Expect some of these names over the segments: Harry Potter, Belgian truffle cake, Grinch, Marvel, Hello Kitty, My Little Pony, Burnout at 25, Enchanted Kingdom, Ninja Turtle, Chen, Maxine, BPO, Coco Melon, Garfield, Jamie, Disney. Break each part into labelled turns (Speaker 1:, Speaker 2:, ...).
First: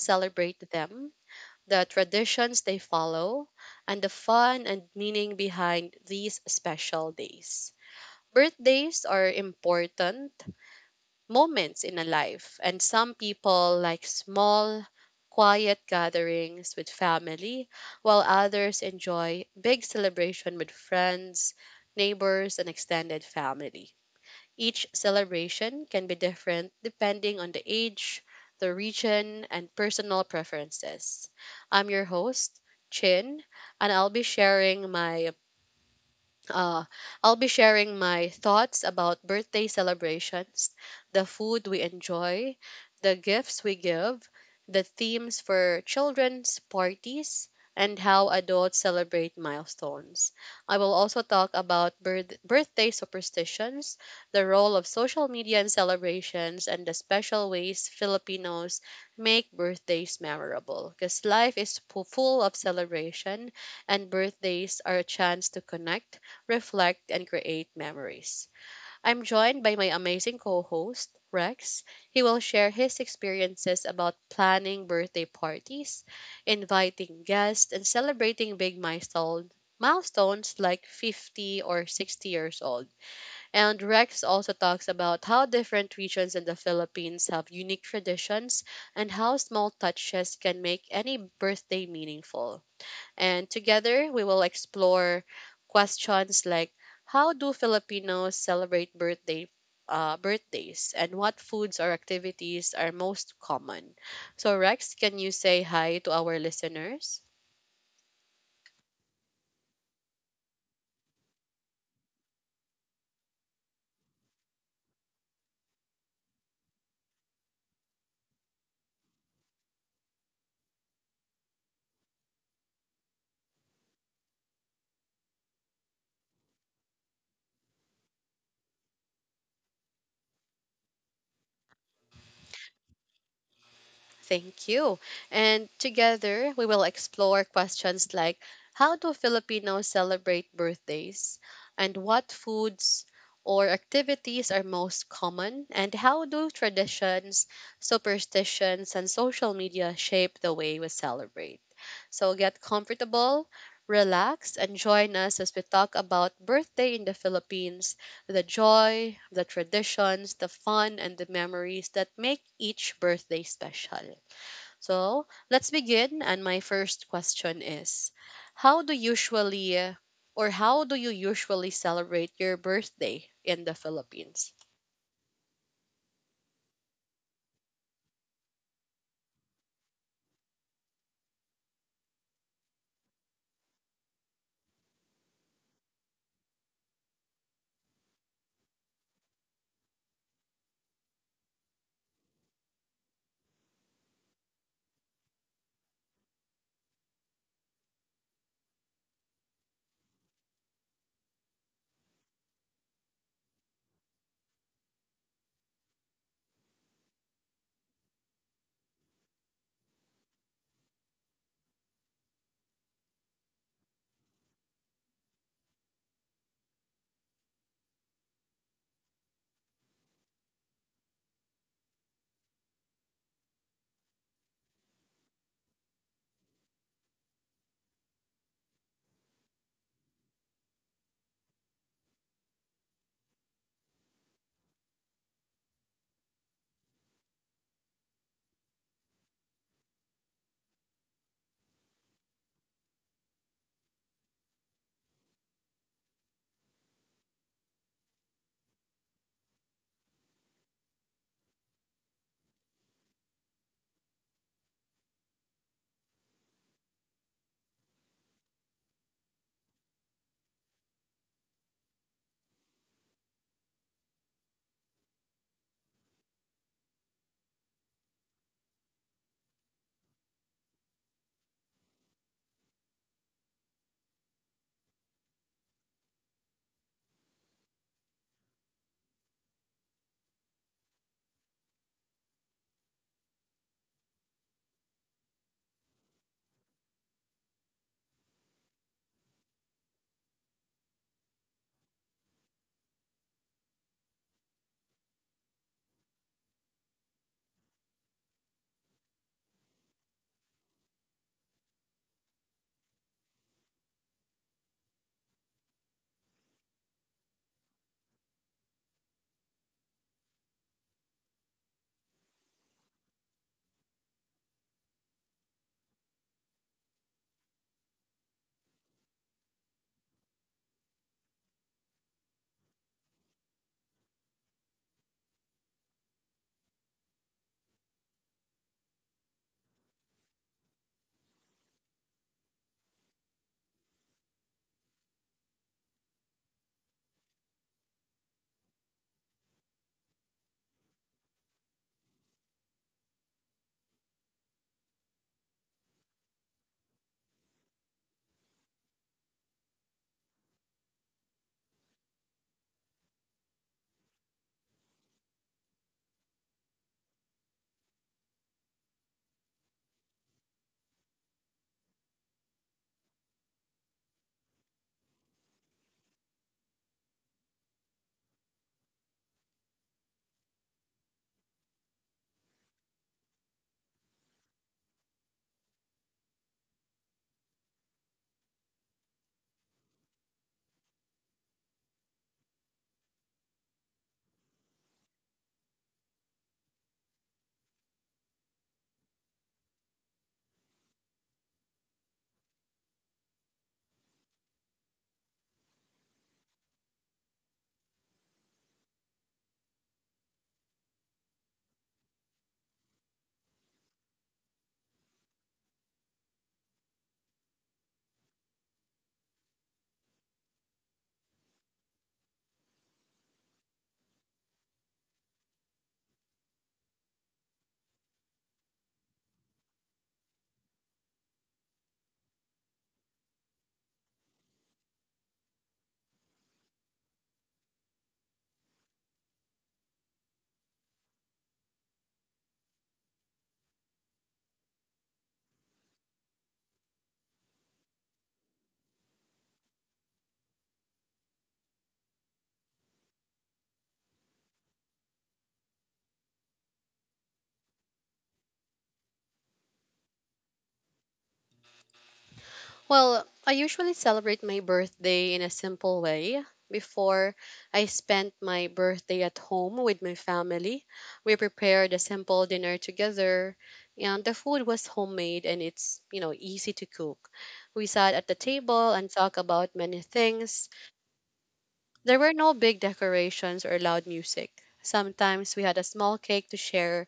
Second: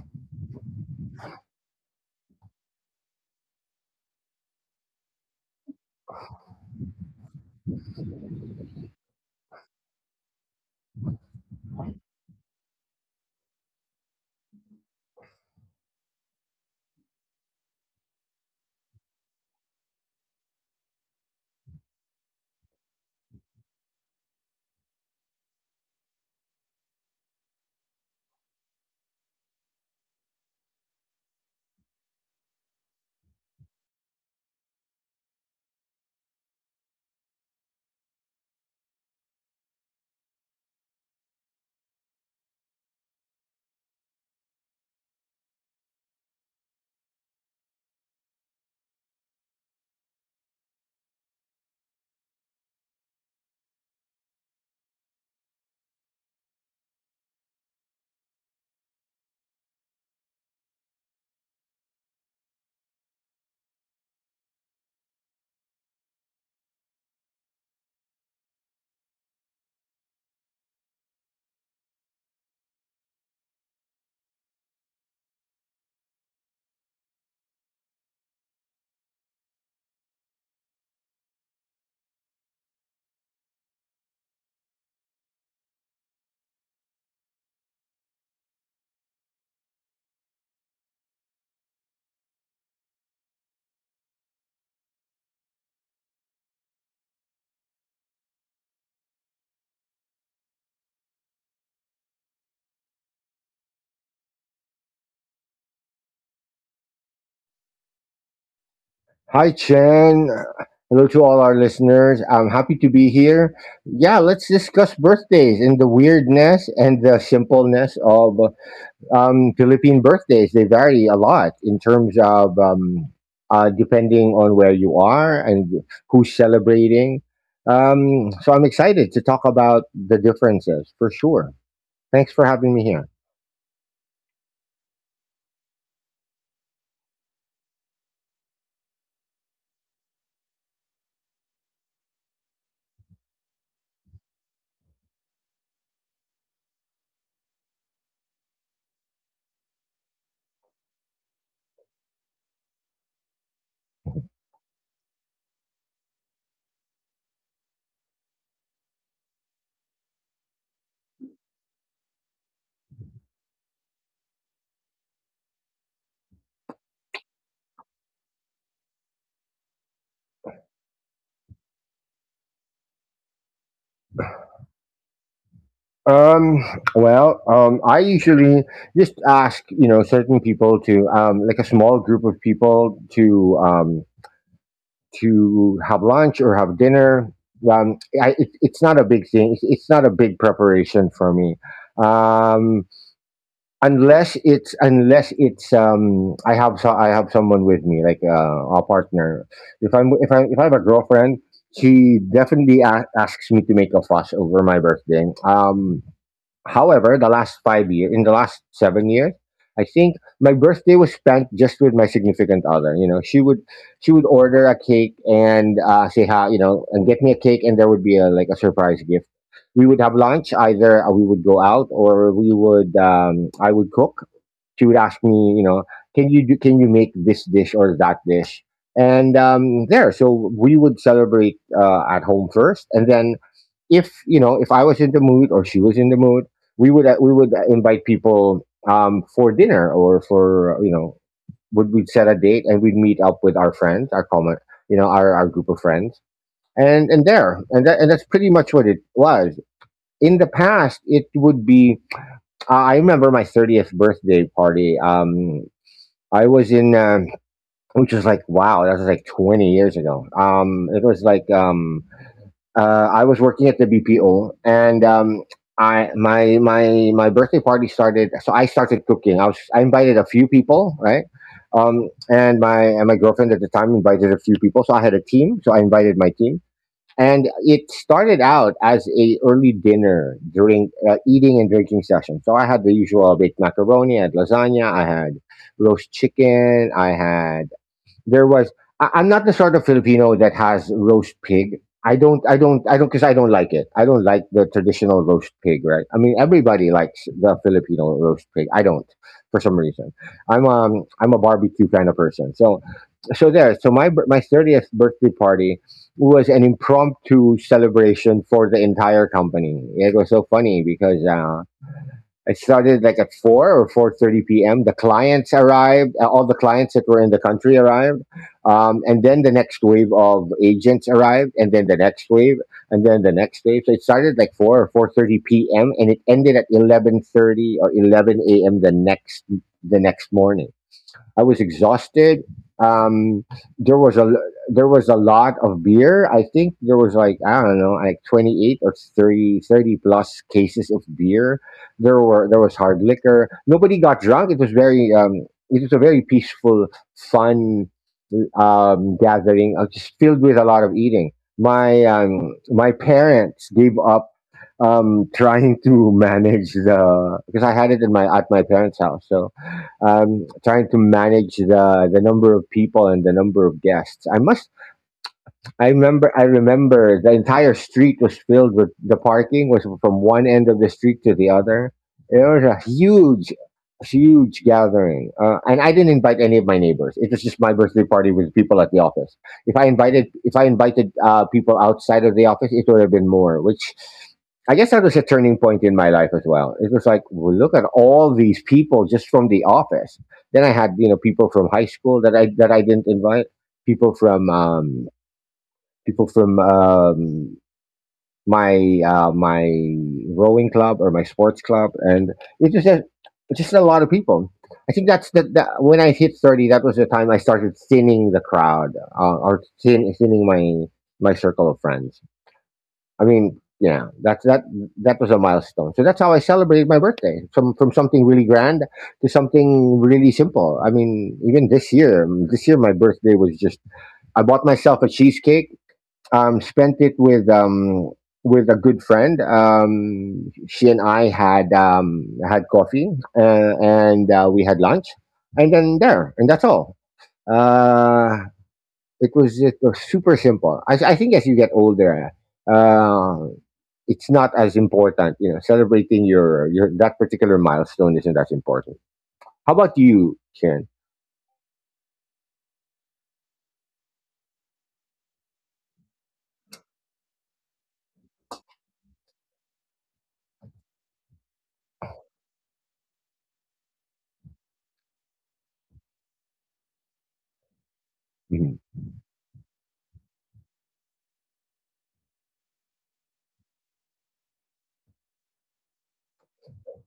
Speaker 1: celebrate them, the traditions they follow, and the fun and meaning behind these special days. Birthdays are important moments in a life. And some people like small, quiet gatherings with family, while others enjoy big celebration with friends, neighbors, and extended family. Each celebration can be different depending on the age, the region, and personal preferences. I'm your host, Chin, and I'll be sharing my uh, thoughts about birthday celebrations, the food we enjoy, the gifts we give, the themes for children's parties, and how adults celebrate milestones. I will also talk about birthday superstitions, the role of social media in celebrations, and the special ways Filipinos make birthdays memorable. Because life is full of celebration, and birthdays are a chance to connect, reflect, and create memories. I'm joined by my amazing co host, Rex. He will share his experiences about planning birthday parties, inviting guests, and celebrating big milestones like 50 or 60 years old. And Rex also talks about how different regions in the Philippines have unique traditions and how small touches can make any birthday meaningful. And together, we will explore questions like how do Filipinos celebrate birthdays, and what foods or activities are most common. So Rex, can you say hi to our listeners?
Speaker 2: Hi, Chen. Hello to all our listeners. I'm happy to be here. Yeah, let's discuss birthdays and the weirdness and the simpleness of Philippine birthdays. They vary a lot in terms of, depending on where you are and who's celebrating. So I'm excited to talk about the differences for sure. Thanks for having me here.
Speaker 1: Thank you. And together, we will explore questions like how do Filipinos celebrate birthdays? And what foods or activities are most common? And how do traditions, superstitions, and social media shape the way we celebrate? So get comfortable, relax, and join us as we talk about birthday in the Philippines, the joy, the traditions, the fun, and the memories that make each birthday special. So let's begin. And my first question is, How do usually uh, how do you usually celebrate your birthday in the Philippines?
Speaker 2: Um, well, I usually just ask, you know, certain people to, like a small group of people to have lunch or have dinner. It's not a big thing. It's not a big preparation for me. Um, unless it's, unless it's, I have, so I have someone with me, like, a partner. If I have a girlfriend, she definitely asks me to make a fuss over my birthday. However, the last 5 years, in the last 7 years, I think my birthday was spent just with my significant other. You know, she would order a cake and, say hi, you know, and get me a cake, and there would be like a surprise gift. We would have lunch. Either, we would go out, or we would I would cook. She would ask me, you know, can you make this dish or that dish? And so we would celebrate, at home first, and then, if, you know, if I was in the mood or she was in the mood, we would invite people, for dinner, or for, you know, would we set a date and we'd meet up with our friends, our common, you know, our group of friends, and that's pretty much what it was. In the past, it would be I remember my 30th birthday party. I was in. Which was like, wow, that was like 20 years ago. It was like I was working at the BPO, and I my my my birthday party started. So I started cooking. I invited a few people, right? And my girlfriend at the time invited a few people. So I had a team. So I invited my team, and it started out as a early dinner during, eating and drinking session. So I had the usual baked macaroni, I had lasagna, I had roast chicken. I had there was I, I'm not the sort of Filipino that has roast pig. I don't, because I don't like it. I don't like the traditional roast pig, right? I mean, everybody likes the Filipino roast pig, I don't. For some reason, I'm a barbecue kind of person, so so there so my bir- my 30th birthday party was an impromptu celebration for the entire company. It was so funny, because it started like at 4 or 4:30 p.m. The clients arrived. All the clients that were in the country arrived, and then the next wave of agents arrived, and then the next wave, and then the next wave. So it started like 4 or 4:30 p.m. and it ended at 11:30 or 11 a.m. the next morning. I was exhausted. Um, there was a there was a lot of beer. I think there was like, I don't know, like 28 or thirty plus cases of beer. There was hard liquor. Nobody got drunk. It was a very peaceful, fun, gathering, just filled with a lot of eating. My parents gave up, trying to manage the, because I had it in my parents' house, so, trying to manage the number of people and the number of guests. I remember. I remember the entire street was filled with, the parking was from one end of the street to the other. It was a huge, huge gathering, and I didn't invite any of my neighbors. It was just my birthday party with people at the office. If I invited people outside of the office, it would have been more. Which, I guess, that was a turning point in my life as well. It was like, well, look at all these people just from the office. Then I had, you know, people from high school that I didn't invite, people from um, people from my my rowing club or my sports club, and it was just a lot of people. I think that's the when I hit 30, that was the time I started thinning the crowd, or thinning my circle of friends. I mean, yeah, that was a milestone. So that's how I celebrated my birthday, from something really grand to something really simple. I mean, even this year my birthday was just, I bought myself a cheesecake, spent it with a good friend. She and I had coffee, and we had lunch, and that's all. Uh, it was super simple. I think as you get older, uh, it's not as important. You know, celebrating your that particular milestone isn't as important. How about you, Shen?
Speaker 1: Well, I usually celebrate my birthday in a simple way. Before, I spent my birthday at home with my family. We prepared a simple dinner together, and the food was homemade and it's, you know, easy to cook. We sat at the table
Speaker 2: Hmm.
Speaker 1: and talked about many things. There were no big decorations or loud music. Sometimes we had a small cake to share.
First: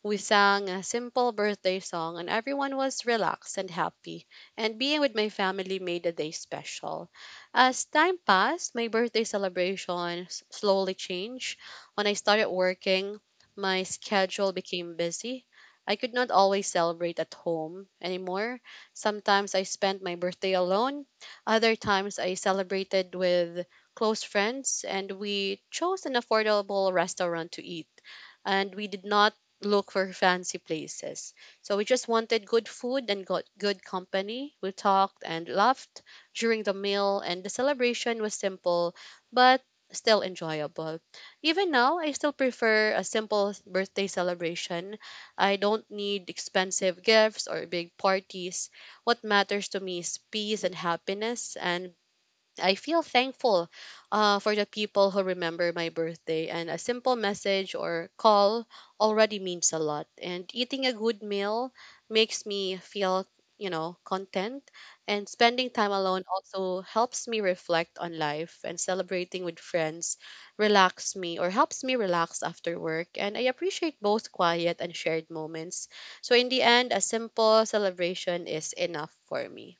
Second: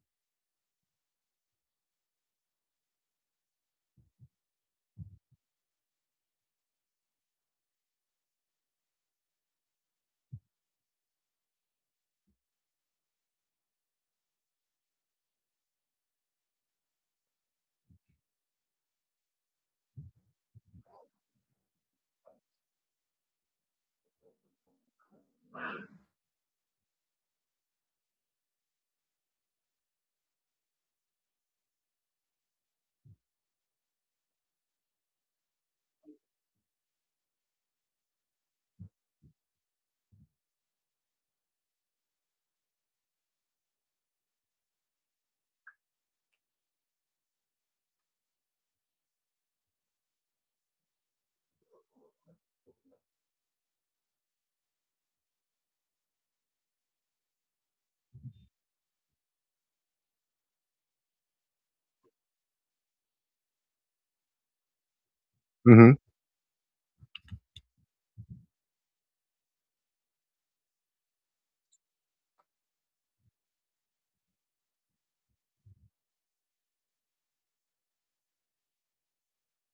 Speaker 1: We sang a simple birthday song, and everyone was relaxed and happy. And being with my family made the day special. As time passed, my birthday celebration slowly changed. When I started working, my schedule became busy. I could not always celebrate at home anymore. Sometimes I spent my birthday alone. Other times I celebrated with close friends, and we chose an affordable restaurant to eat, and we did not look for fancy places. So we just wanted good food and got good company. We talked and laughed during the meal, and the celebration was simple but still enjoyable. Even now, I still prefer a simple birthday celebration. I don't need expensive gifts or big parties. What matters to me is peace and happiness, and I feel thankful for the people who remember my birthday, and a simple message or call already means a lot. And eating a good meal makes me feel, content. And spending time
Speaker 2: Hmm.
Speaker 1: alone also helps me reflect on life, and celebrating with friends relax me or helps me relax after work. And I appreciate both quiet and shared moments. So, in the end, a simple celebration is enough for me.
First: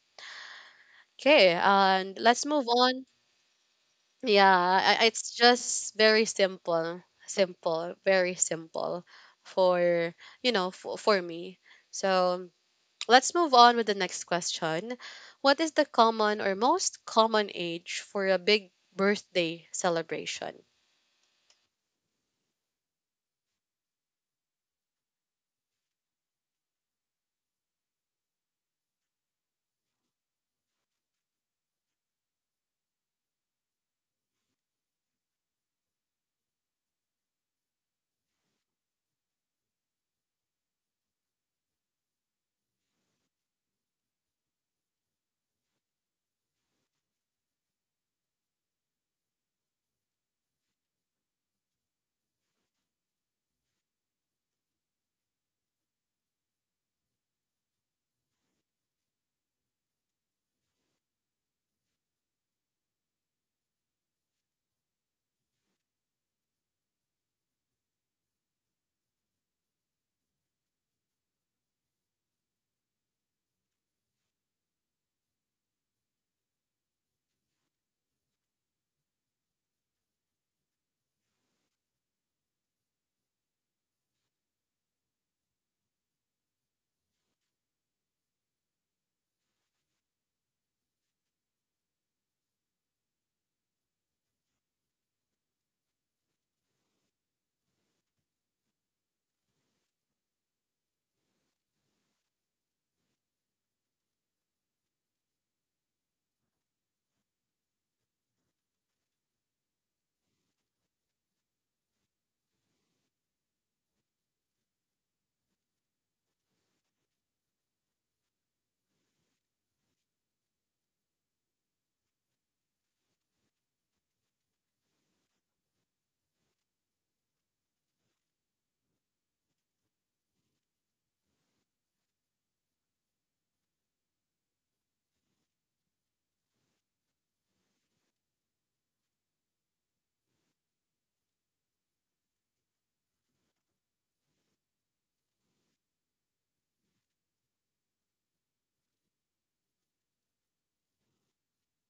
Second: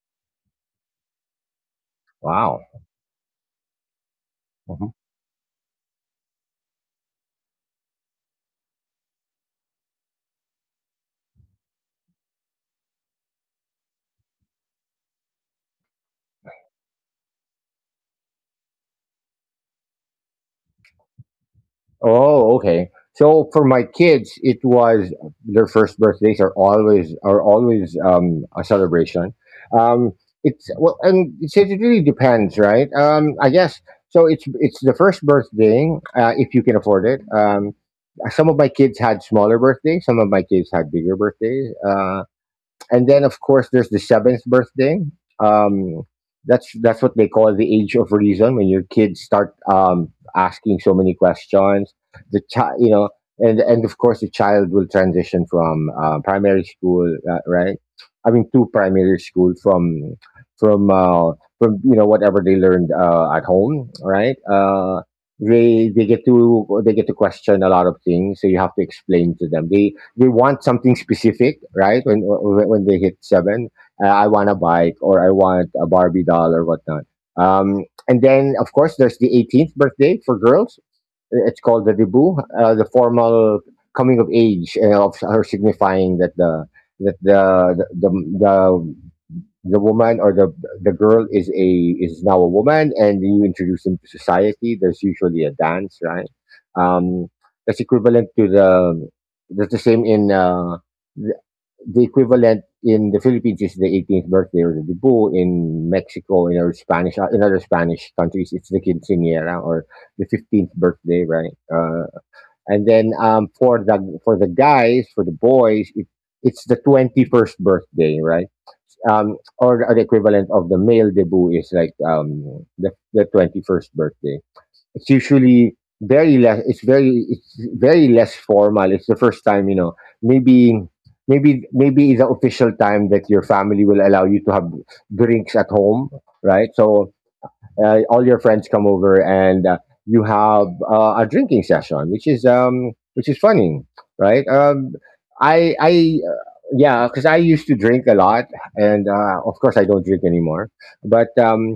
Speaker 1: Okay, and let's
Speaker 2: Wow.
Speaker 1: move on. Yeah, it's just very simple, simple, very simple for, you know, for me. So let's move on with the next question. What is the common or most common age for a big birthday celebration?
Speaker 2: Oh, okay. So for my kids, it was their first birthdays are always a celebration. Um, it's well, and it's, it really depends, right? I guess so. It's the first birthday, if you can afford it. Some of my kids had smaller birthdays. Some of my kids had bigger birthdays. And then of course there's the seventh birthday. Um, that's what they call the age of reason, when your kids start, asking so many questions. The child, you know, and of course the child will transition from, primary school, right? I mean, to primary school, from uh, from you know, whatever they learned, at home, right? They get to question a lot of things, so you have to explain to them. They want something specific, right? When they hit seven, I want a bike, or I want a Barbie doll, or whatnot. And then of course there's the 18th birthday for girls. It's called the debut, the formal coming of age, of her, signifying that the that the the the, the woman, or the girl, is now a woman, and you introduce them to society. There's usually a dance, right? um that's equivalent to the that's the same in, the, the equivalent in the Philippines is the 18th birthday, or the debut. In Mexico, in other Spanish countries, it's the quinceañera, or the 15th birthday, right? And then, for the boys, it's the 21st birthday, right? Or the equivalent of the male debut is like, the 21st birthday. It's usually very less. It's very less formal. It's the first time, you know. Maybe maybe it's the official time that your family will allow you to have drinks at home, right? So, all your friends come over and, you have, a drinking session, which is, funny, right? I Yeah, because I used to drink a lot, and, of course I don't drink anymore. But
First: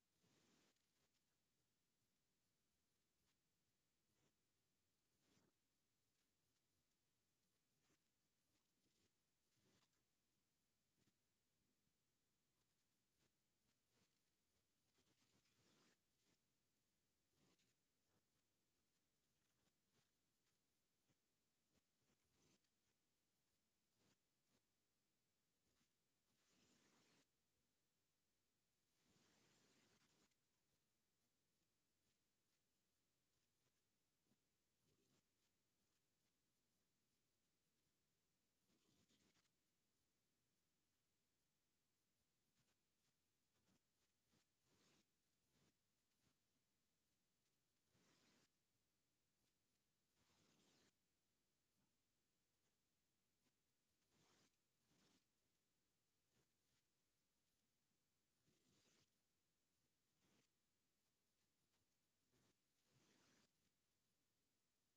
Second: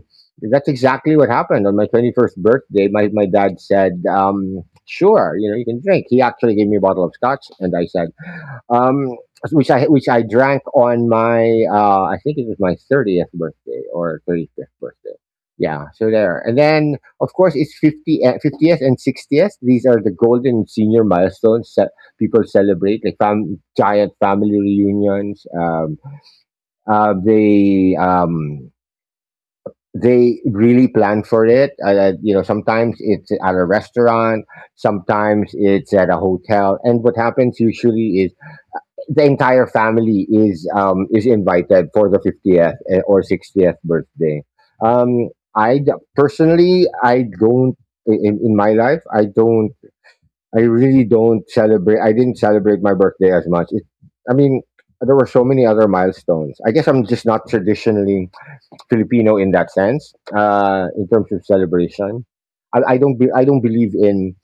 Speaker 2: that's exactly what happened on my 21st birthday. My dad said, "Sure, you know you can drink." He actually gave me a bottle of scotch, and I said, um, which I drank on my, I think it was my 30th birthday or 35th birthday. Yeah, so there. And then of course it's 50, 50th and sixtieth. These are the golden senior milestones that people celebrate, like giant family reunions. Uh, they um, they really plan for it. You know, sometimes it's at a restaurant, sometimes it's at a hotel, and what happens usually is the entire family is invited for the 50th, or 60th birthday. um Personally, I don't I- in my life, I really don't celebrate. I didn't celebrate my birthday as much. I mean, there were so many other milestones. I guess I'm just not traditionally Filipino in that sense, in terms of celebration. I don't believe in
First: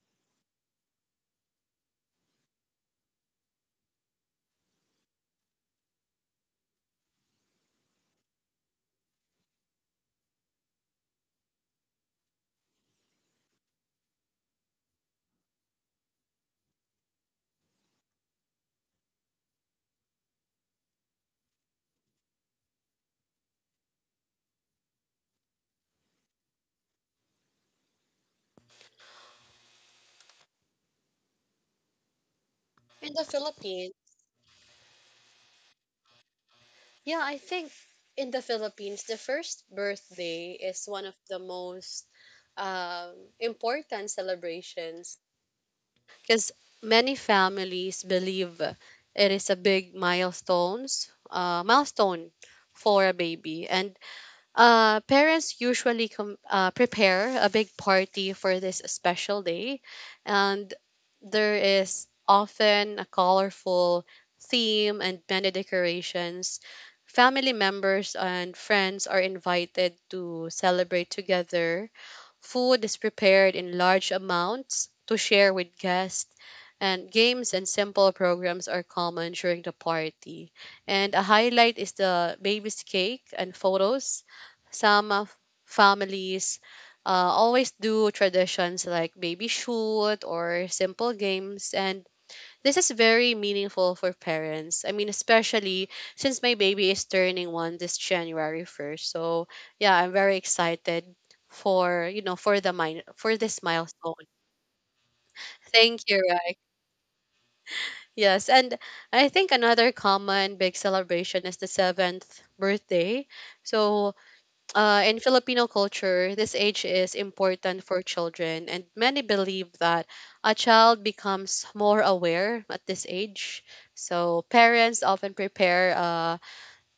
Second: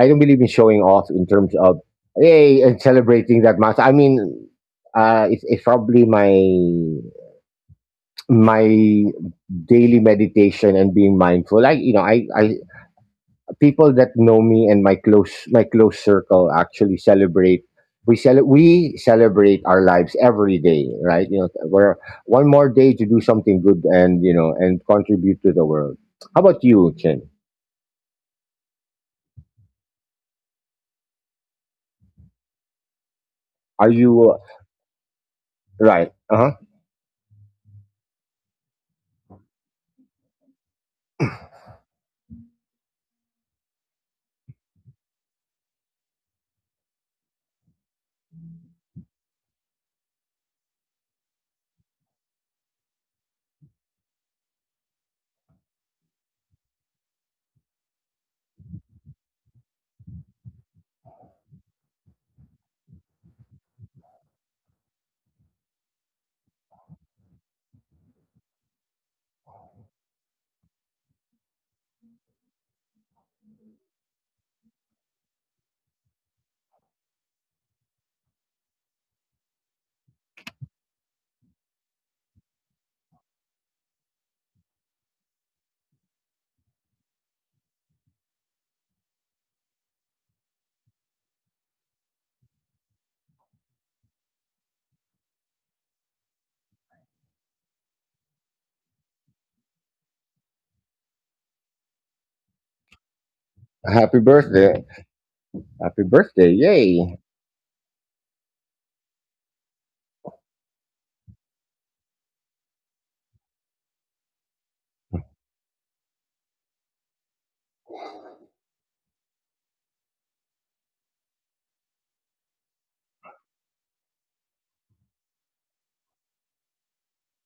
Speaker 2: showing off in terms of, hey, and celebrating that much. I mean, it's probably my daily meditation and being mindful. Like you know, I people that know me and my close circle actually celebrate. We celebrate our lives every day, right? We're one more day to do something good and you know and contribute to the world. How about you, Chen?
Speaker 1: In the
Speaker 2: Are you
Speaker 1: Philippines,
Speaker 2: right? Uh huh.
Speaker 1: yeah, I think in the Philippines, the first birthday is one of the most important celebrations, because many families believe it is a big milestone for a baby. And parents usually prepare a big party for this special day, and there is often a colorful theme and many decorations. Family members and friends are invited to celebrate together. Food is prepared in large amounts to share with guests, and games and simple programs are common during the party. And a highlight is the baby's cake and photos. Some of families uh, always do traditions like baby shoot or simple games, and this is very meaningful for parents. I mean, especially since my baby is turning one this January 1st. So, yeah, I'm very excited for the mine for this
Speaker 2: Happy
Speaker 1: milestone.
Speaker 2: birthday. Happy
Speaker 1: Thank
Speaker 2: birthday!
Speaker 1: you, right?
Speaker 2: Yay.
Speaker 1: Yes, and I think another common big celebration is the 7th birthday. So, in Filipino culture, this age is important for children, and many believe that a child becomes more aware at this age. So parents often prepare,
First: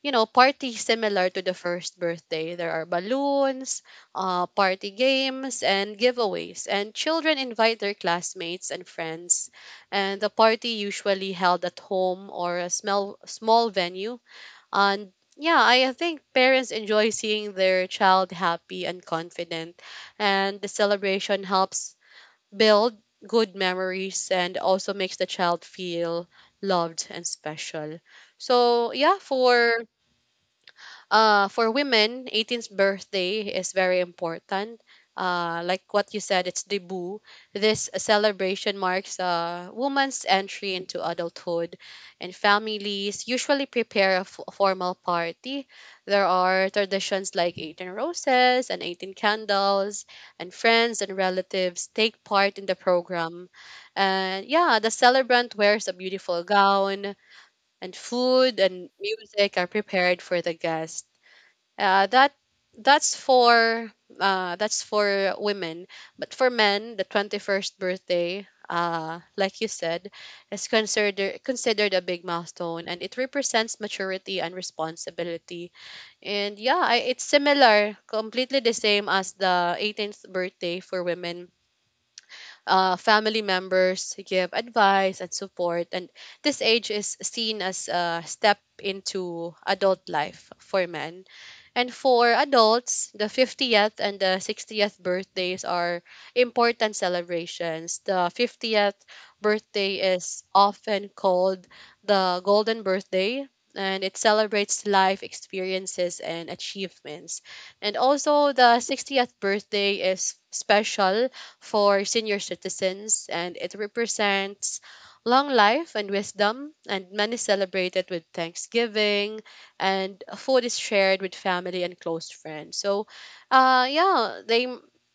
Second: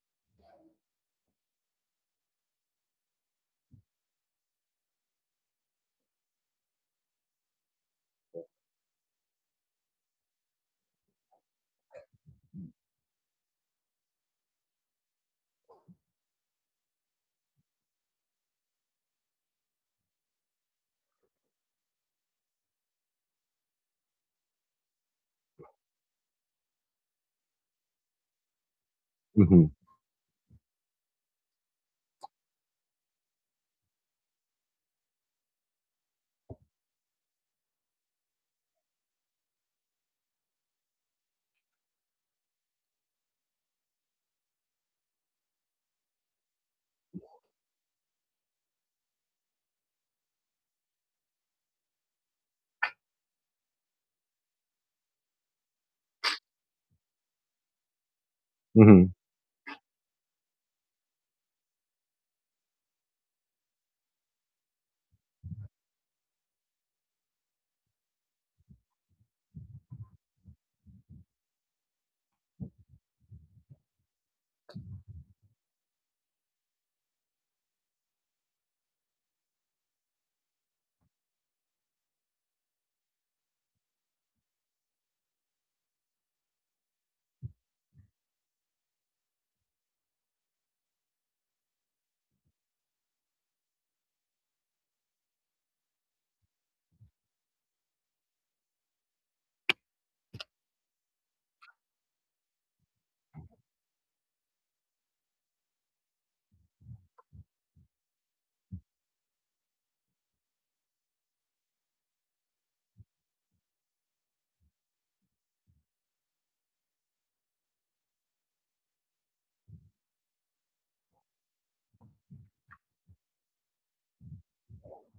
Speaker 1: you know, parties similar to the first birthday. There are balloons, party games, and giveaways, and children invite their classmates and friends. And the party usually held at home or a small venue. And yeah, I think parents enjoy seeing their child happy and confident, and the celebration helps build good memories and also makes the child feel loved and special. So, yeah,
Speaker 2: Hmm
Speaker 1: for women, 18th birthday is very important. Like what you said, it's debut. This celebration marks a woman's entry into adulthood, and families usually prepare a formal party. There are traditions like 18 roses and 18 candles, and friends and relatives take part in the program. And yeah, the celebrant wears a beautiful gown, and food and
Speaker 2: hmm
Speaker 1: music are prepared for the guests. Uh, that that's for that's for women, but for men, the 21st birthday, like you said, is considered a big milestone, and it represents maturity and responsibility. And yeah, I, it's similar, completely the same as the 18th birthday for women. Family members give advice and support, and this age is seen as a step into adult life for men. And for adults, the 50th and the 60th birthdays are important celebrations. The 50th birthday is often called the golden birthday, and it celebrates life experiences and achievements. And also the 60th birthday is special for senior citizens, and it represents long life and wisdom, and many celebrate it with thanksgiving, and food is shared with family and close friends. So, yeah, they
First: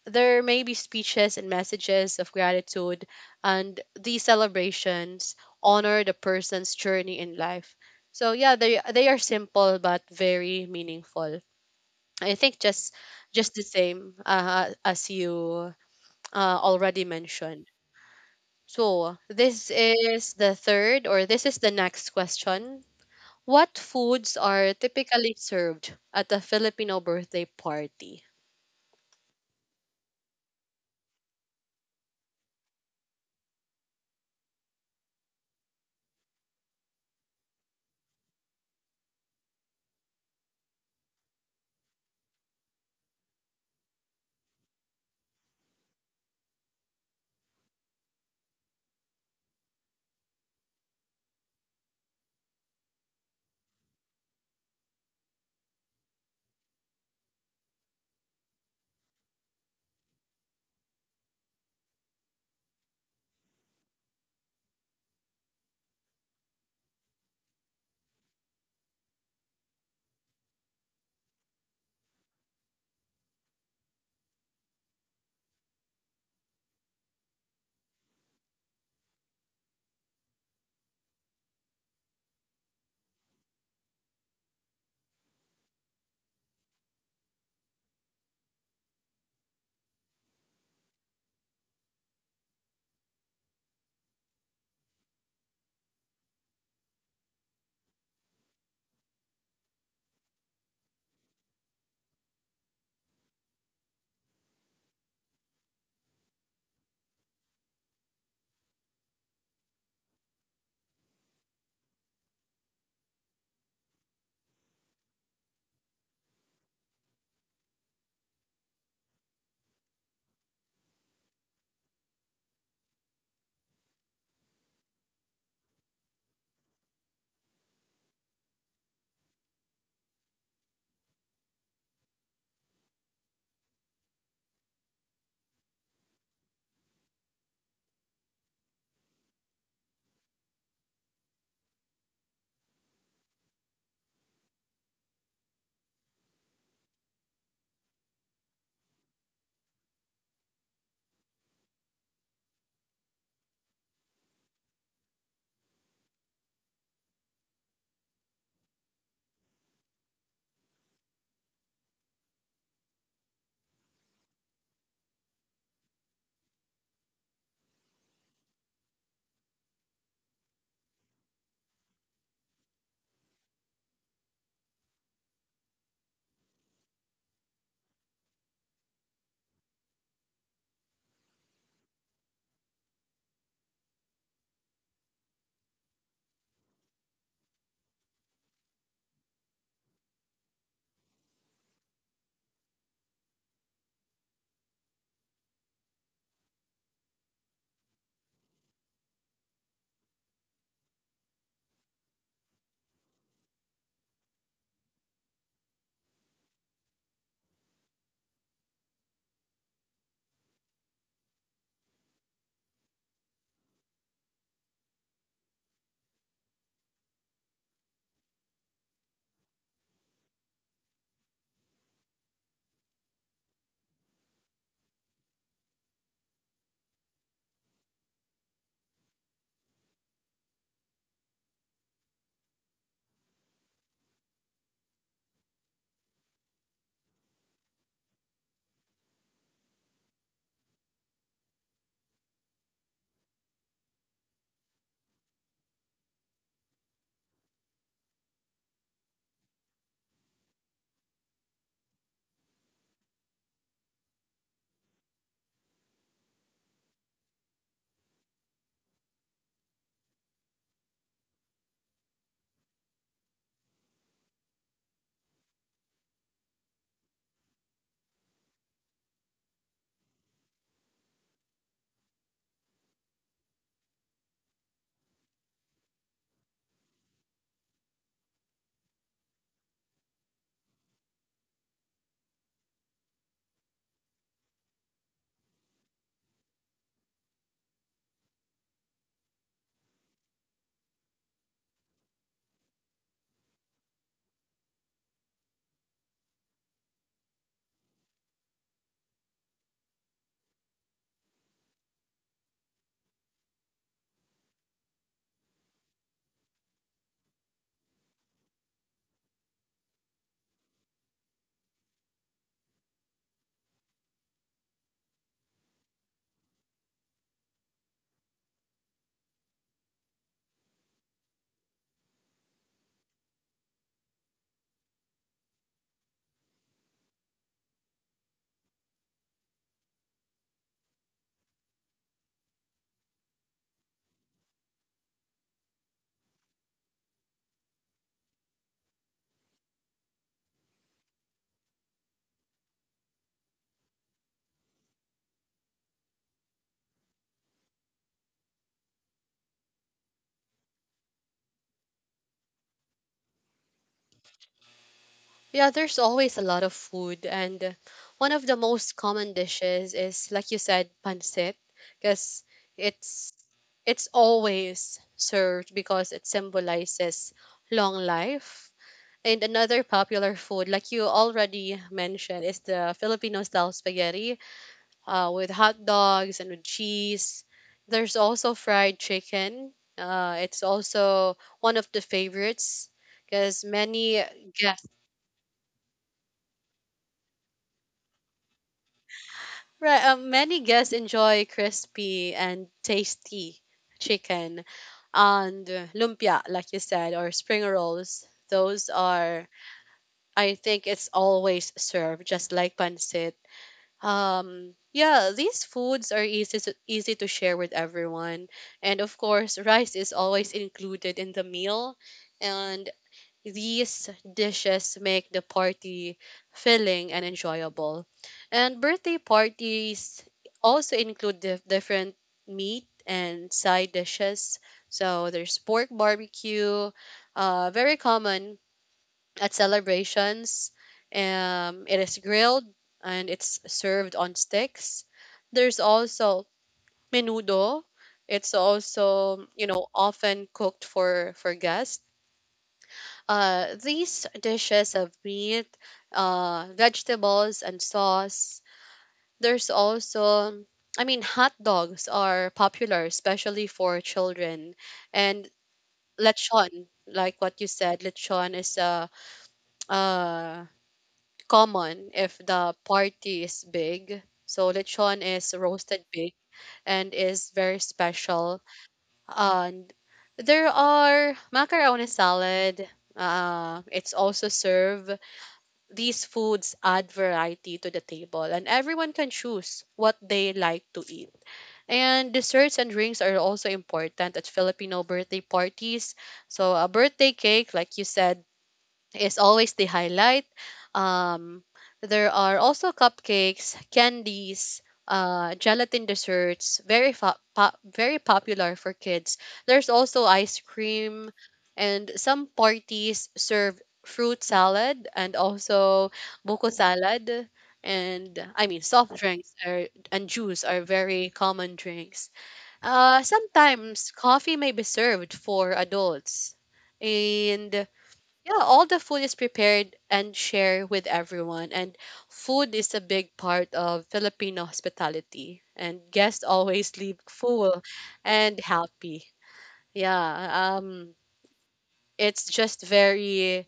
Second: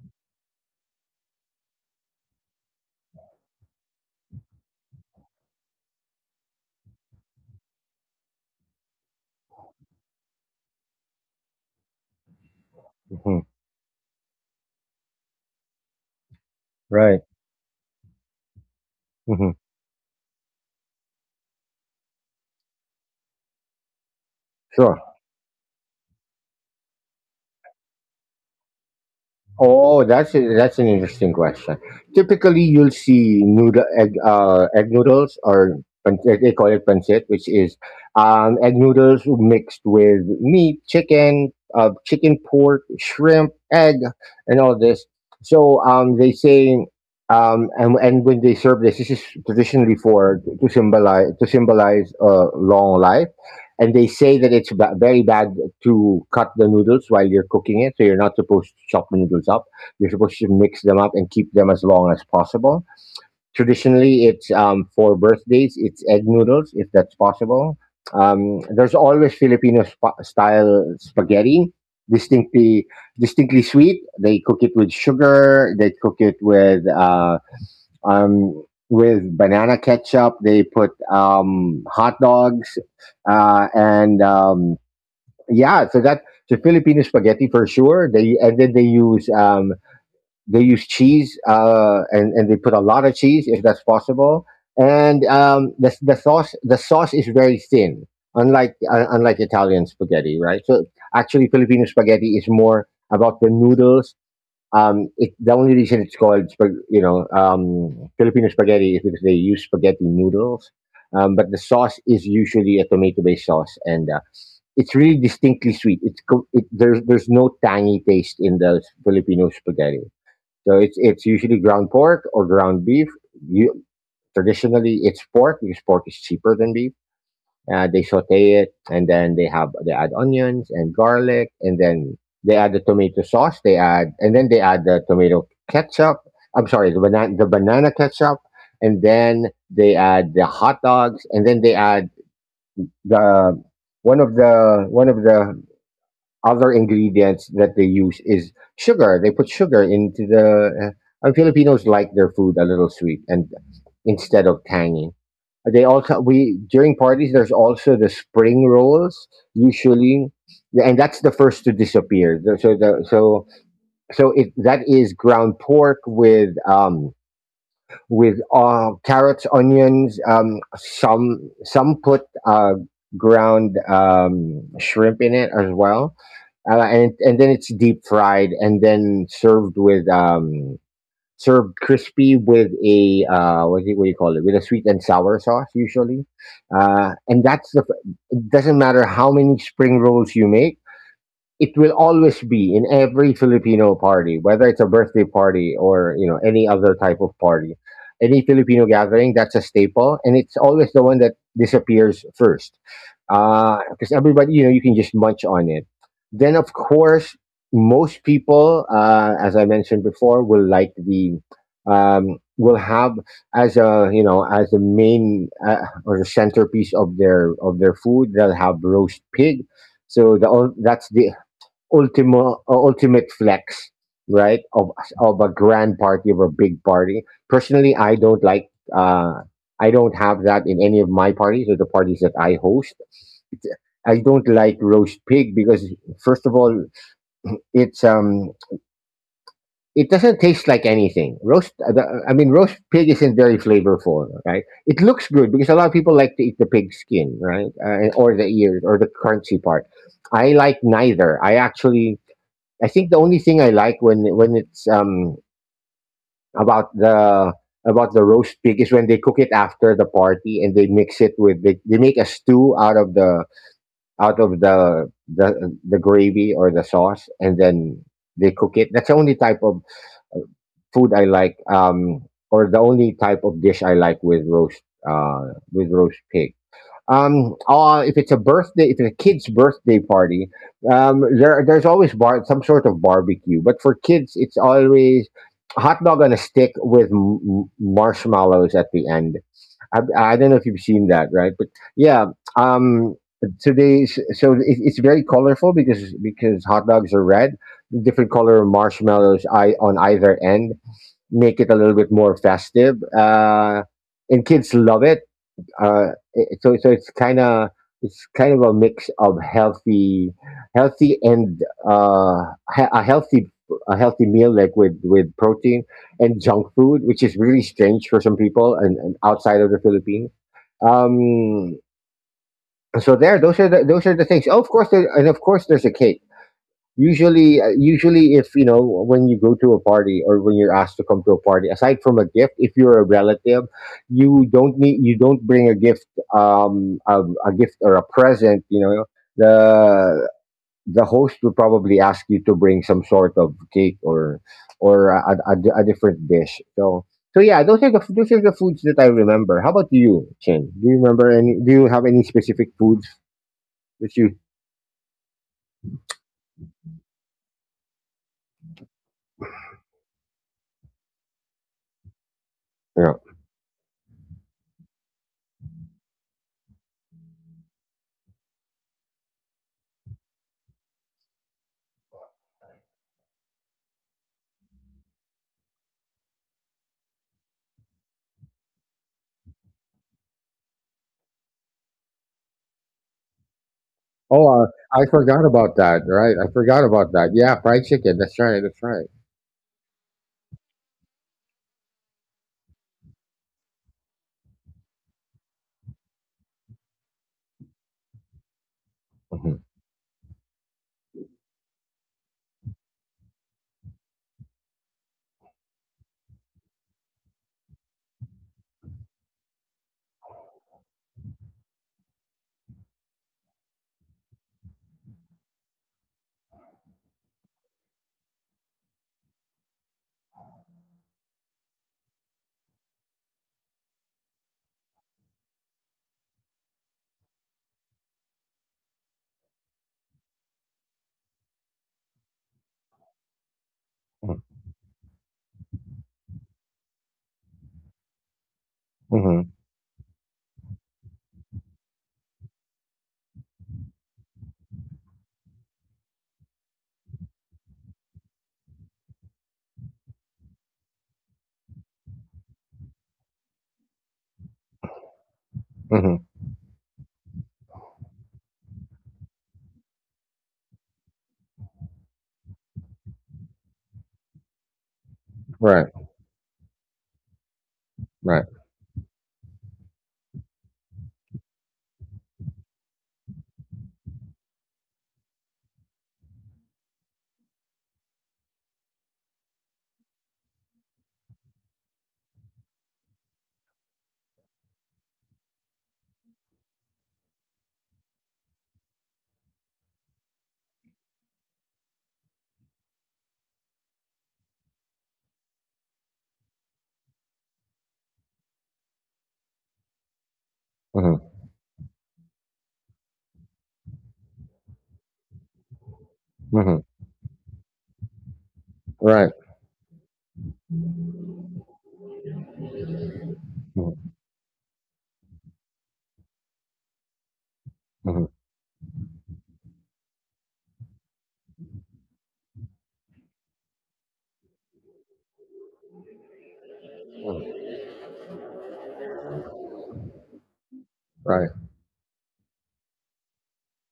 Speaker 1: there may be speeches and messages of gratitude, and these celebrations honor the person's journey in life. So yeah, they are simple but very meaningful. I think
Speaker 2: hmm
Speaker 1: just the same as you already
Speaker 2: Right.
Speaker 1: mentioned. So
Speaker 2: hmm
Speaker 1: this is the next question: what foods are
Speaker 2: Sure.
Speaker 1: typically served at a Filipino birthday party?
Speaker 2: Oh, that's an interesting question. Typically, you'll see noodle egg egg noodles or they call it pancit, which is egg noodles mixed with meat, chicken, chicken, pork, shrimp, egg, and all this. So they say. And when they serve this, this is traditionally for to symbolize long life, and they say that very bad to cut the noodles while you're cooking it. So you're not supposed to chop the noodles up. You're supposed to mix them up and keep them as long as possible. Traditionally, it's for birthdays, it's egg noodles if that's possible. There's always Filipino spa style spaghetti, distinctly distinctly sweet. They cook it with sugar. They cook it um, with banana ketchup. They put hot dogs and yeah, so that so Filipino spaghetti for sure. They and then they use cheese and they put a lot of cheese if that's possible. And the sauce is very thin, unlike unlike Italian spaghetti, right? So actually Filipino spaghetti is more about the noodles. The only reason it's called Filipino spaghetti is because they use spaghetti noodles. But the sauce is usually a tomato-based sauce, and it's really distinctly sweet. It's co- it, there's no tangy taste in the Filipino spaghetti. So it's usually ground pork or ground beef. You Traditionally it's pork because pork is cheaper than beef. They saute it and then they add onions and garlic, and then they add the tomato sauce. They add and then they add the tomato ketchup. I'm sorry, the banana ketchup, and then they add the hot dogs, and then they add the one of the one of the other ingredients that they use is sugar. They put sugar into the. And Filipinos like their food a little sweet and instead of tangy. They also we During parties there's also the spring rolls usually, and that's the first to disappear. The so so it That is ground pork with carrots, onions. Some put ground shrimp in it as well, and then it's deep fried and then served crispy with a what do you call it, with a sweet and sour sauce usually, and that's the f- it doesn't matter how many spring rolls you make, it will always be in every Filipino party, whether it's a birthday party or any other type of party, any Filipino gathering. That's a staple, and it's always the one that disappears first, because everybody, you can just munch on it. Then of course, most people, as I mentioned before, will like the will have as a you know as the main or the centerpiece of their food, they'll have roast pig. So that's the ultimate flex, right? Of a grand party, of a big party. Personally, I don't like. Uh, I don't have that in any of my parties or the parties that I host. It's, I don't like roast pig because first of all, it's um, it doesn't taste like anything. I mean, roast pig isn't very flavorful, right? It looks good because a lot of people like to eat the pig skin, right, or the ears or the crunchy part. I like neither. I think the only thing I like when it's about the roast pig is when they cook it after the party and they mix it with they make a stew out of the gravy or the sauce, and then they cook it. That's the only type of food I like, or the only type of dish I like with roast pig. If it's a birthday if it's a kid's birthday party, there there's always bar some sort of barbecue, but for kids it's always hot dog on a stick with marshmallows at the end. I, I don't know if you've seen that, right? But yeah. um today So it, it's very colorful because hot dogs are red, different color of marshmallows I on either end make it a little bit more festive, and kids love it. So it's kind of, it's kind of a mix of healthy, healthy and uh, a healthy, a healthy meal, like with protein and junk food, which is really strange for some people and, outside of the Philippines. Um, so there, those are the things. Oh, of course, there, and of course, there's a cake usually, usually if you know, when you go to a party or when you're asked to come to a party, aside from a gift, if you're a relative, you don't bring a gift, um a, a gift or a present. You know, the host will probably ask you to bring some sort of cake or a, a different dish. So so yeah, those are the foods that I remember. How about you, Chin? Do you remember any? Do you have any specific foods that you?
Speaker 1: Yeah, there's always a lot of food, and one of the most common dishes is, like you said, pancit, because it's it's always served because it symbolizes long life. And another popular food, like you already mentioned, is the Filipino style spaghetti with hot dogs and with cheese. There's also fried chicken. It's also one of the favorites, because many
Speaker 2: Oh, I
Speaker 1: guests,
Speaker 2: forgot about that, right? I forgot about that. Yeah, fried chicken. That's right. That's right.
Speaker 1: right, many guests enjoy crispy and tasty chicken, and lumpia, like you said, or spring rolls.
Speaker 2: Mhm,
Speaker 1: I think, it's always served just like pancit. Yeah, these foods are easy to share with everyone. And of course, rice is always included in the meal. And these dishes make the party filling and enjoyable. And birthday parties also include different meat and side dishes. So there's pork barbecue, very common at celebrations. Um, it is grilled and it's served on sticks. There's also menudo. It's
Speaker 2: mhm, mhm,
Speaker 1: also, you know, often cooked for guests. These dishes of meat, vegetables, and sauce. There's also, I mean, hot dogs are popular, especially for children. And
Speaker 2: mhm.
Speaker 1: lechon, like what you said, lechon is a uh, common if the party is big. So lechon is
Speaker 2: Right.
Speaker 1: roasted pig and is very
Speaker 2: Right.
Speaker 1: special. And there are macaroni salad. It's also served. These foods add variety to the table, and everyone can choose what they like to eat. And desserts and drinks are also important at Filipino birthday parties. So a birthday cake, like you said, is always the highlight. Um, there are also cupcakes, candies, gelatin desserts, very popular for kids. There's also ice
Speaker 2: Mhm,
Speaker 1: cream, and some parties serve fruit salad and also
Speaker 2: mhm.
Speaker 1: buko salad. And I mean,
Speaker 2: Right.
Speaker 1: soft drinks are, and juice are very common drinks.
Speaker 2: Mhm,
Speaker 1: Sometimes coffee may be served for adults, and
Speaker 2: mhm,
Speaker 1: yeah, all the food is prepared and shared with everyone. And food is a big part of Filipino hospitality. And guests always leave
Speaker 2: mhm.
Speaker 1: full and happy. Yeah, um,
Speaker 2: Right.
Speaker 1: it's just very,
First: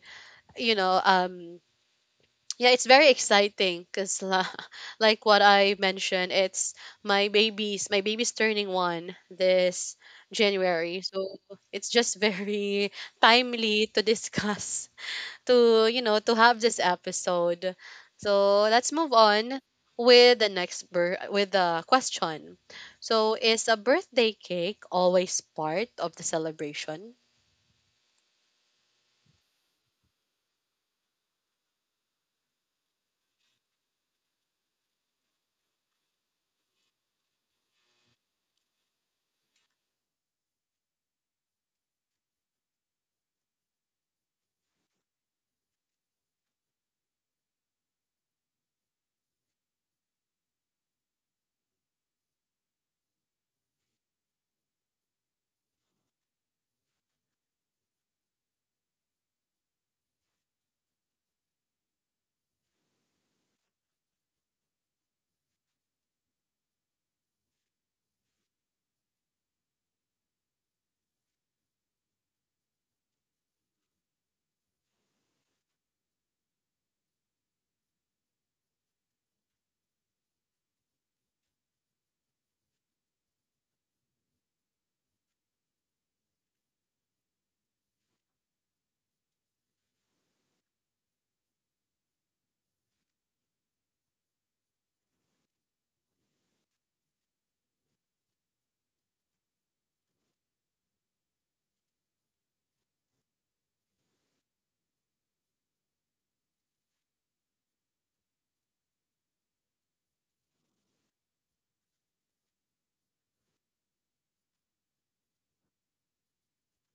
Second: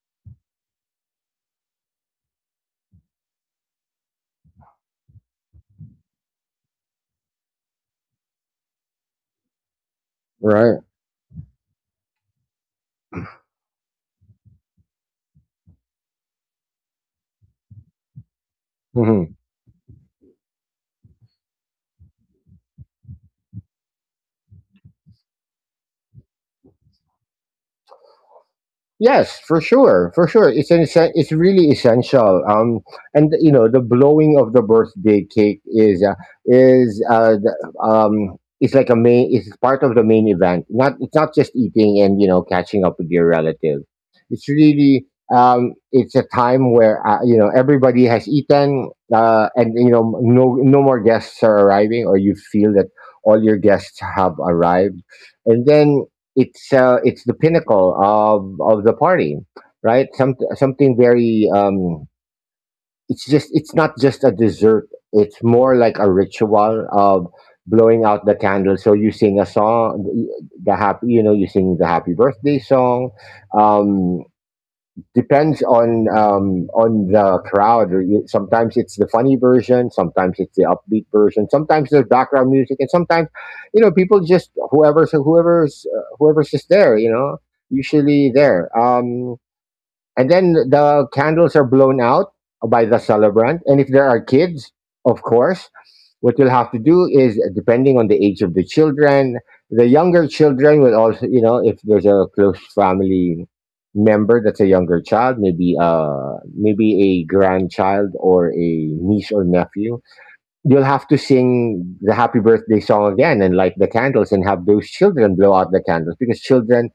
Speaker 1: you know, yeah, it's very exciting because, like what I mentioned, it's my baby's turning one this
Speaker 2: Right.
Speaker 1: January. So it's just very timely to discuss to have this episode. So let's move
Speaker 2: Mhm.
Speaker 1: on with the with the question. So is a birthday cake always part of the celebration?
Speaker 2: Yes, for sure, for sure. It's really essential. And you know, the blowing of the birthday cake is the, it's like a main, it's part of the main event. Not It's not just eating and you know, catching up with your relative. It's really, it's a time where you know, everybody has eaten, and you know, no more guests are arriving, or you feel that all your guests have arrived, and then it's the pinnacle of the party, right? Something very, it's just, it's not just a dessert. It's more like a ritual of blowing out the candle. So you sing a song, the happy, you know, you sing the happy birthday song. Um, Depends on the crowd. Or you, sometimes it's the funny version, sometimes it's the upbeat version, sometimes there's background music, and sometimes you know, people just whoever's just there. You know, usually there. And then the candles are blown out by the celebrant, and if there are kids, of course what you'll have to do is, depending on the age of the children, the younger children will also, you know, if there's a close family member that's a younger child, maybe maybe a grandchild or a niece or nephew, you'll have to sing the happy birthday song again and light the candles and have those children blow out the candles, because children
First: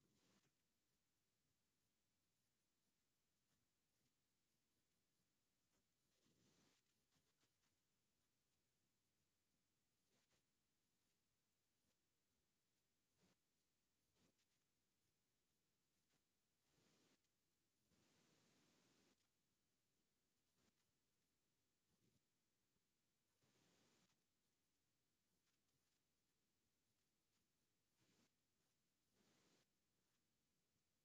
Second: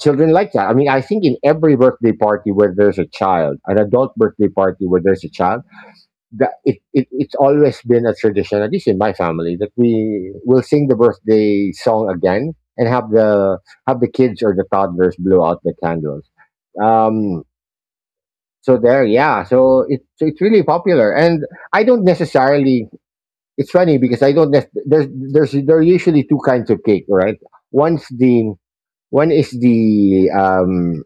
Speaker 2: children like that. I mean, I think in every birthday party where there's a child, an adult birthday party where there's a child, it's always been a tradition, at least in my family, that we will sing the birthday song again and have the kids or the toddlers blow out the candles. Um, so there, yeah. So it's really popular, and I don't necessarily. It's funny because I don't. Nec- There's there are usually two kinds of cake, right? One's the one is the um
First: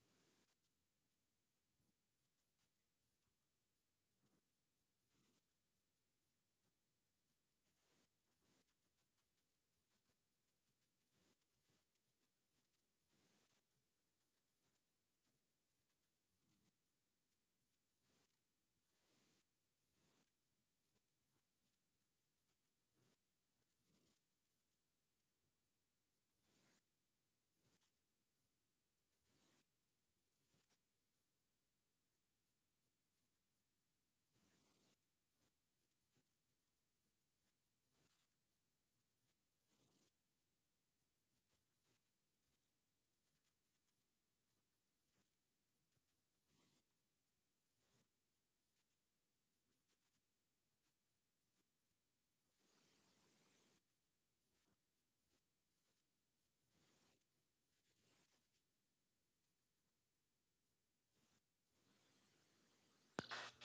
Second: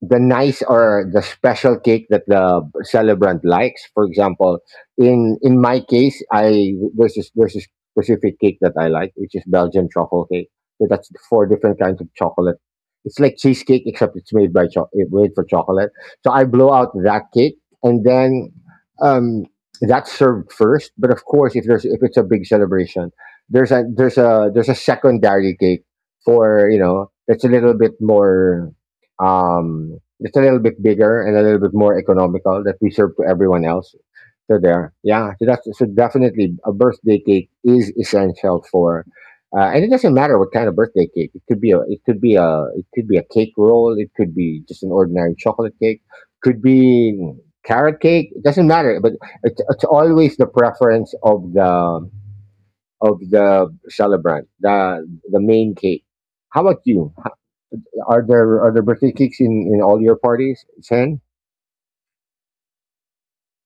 Speaker 2: the nice or the special cake that the celebrant likes. For example, in my case, I there's this, there's this specific cake that I like, which is Belgian truffle cake. So that's four different kinds of chocolate. It's like cheesecake, except it's made by made for chocolate. So I blow out that cake, and then um, that's served first. But of course, if there's if it's a big celebration, there's a secondary cake for that's a little bit more it's a little bit bigger and a little bit more economical that we serve to everyone else. So there, yeah, so that's, so definitely a birthday cake is essential for and it doesn't matter what kind of birthday cake. It could be a cake roll, it could be just an ordinary chocolate cake, could be carrot cake, it doesn't matter, but it's always the preference of the celebrant, the main cake. How about you? Are there birthday cakes in all your parties, Chen?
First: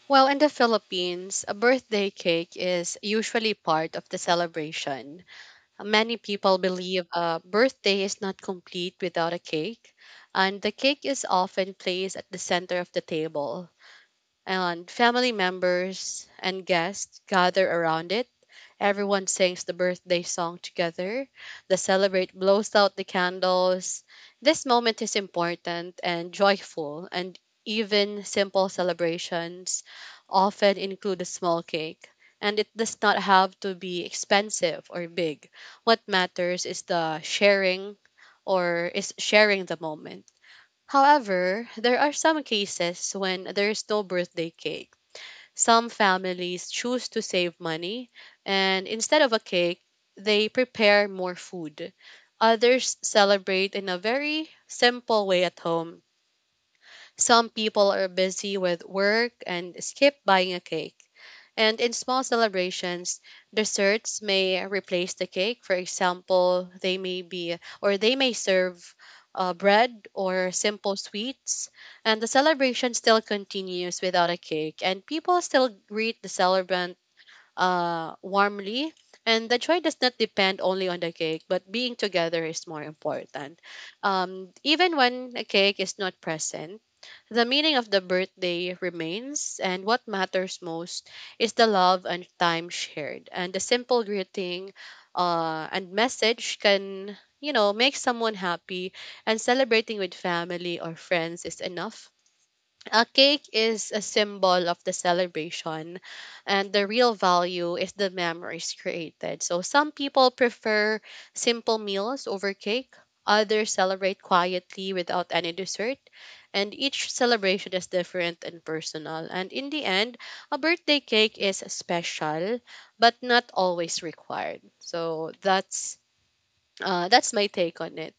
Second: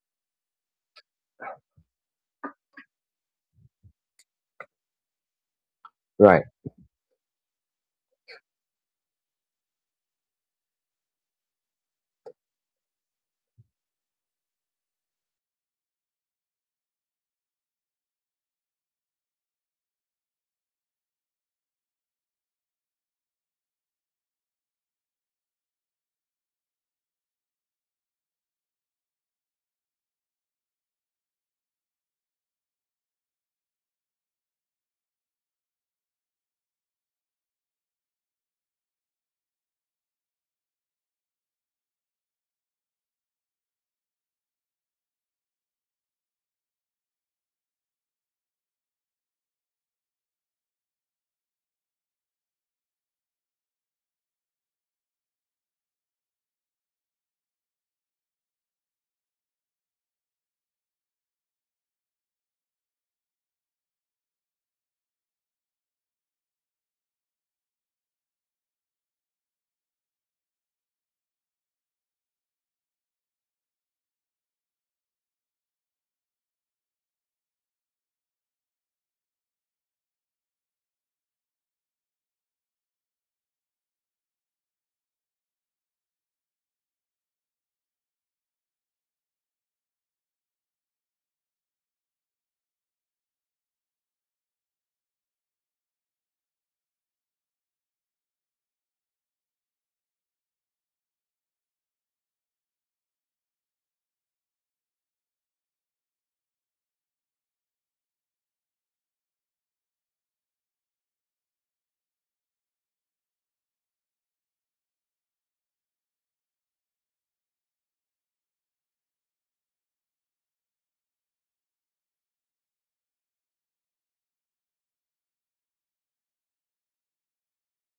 Speaker 1: Well, in the Philippines, a birthday cake is usually part of the celebration. Many
Speaker 2: Right,
Speaker 1: people believe a birthday is not complete without a cake, and the cake is often placed at the center of the table. And family members and guests gather around it. Everyone sings the birthday song together. The celebrate blows out the candles. This moment is important and joyful, and even simple celebrations often include a small cake. And it does not have to be expensive or big. What matters is the sharing or is sharing the moment. However, there are some cases when there is no birthday cake. Some families choose to save money, and instead of a cake, they prepare more food. Others celebrate in a very simple way at home. Some people are busy with work and skip buying a cake. And in small celebrations, desserts may replace the cake. For example, they may serve bread or simple sweets. And the celebration still continues without a cake. And people still greet the celebrant warmly. And the joy does not depend only on the cake, but being together is more important. Even when a cake is not present, the meaning of the birthday remains, and what matters most is the love and time shared. And the simple greeting and message can, you know, make someone happy, and celebrating with family or friends is enough. A cake is a symbol of the celebration, and the real value is the memories created. So some people prefer simple meals over cake, others celebrate quietly without any dessert, and each celebration is different and personal. And in the end, a birthday cake is special, but not always required. So that's my take on it.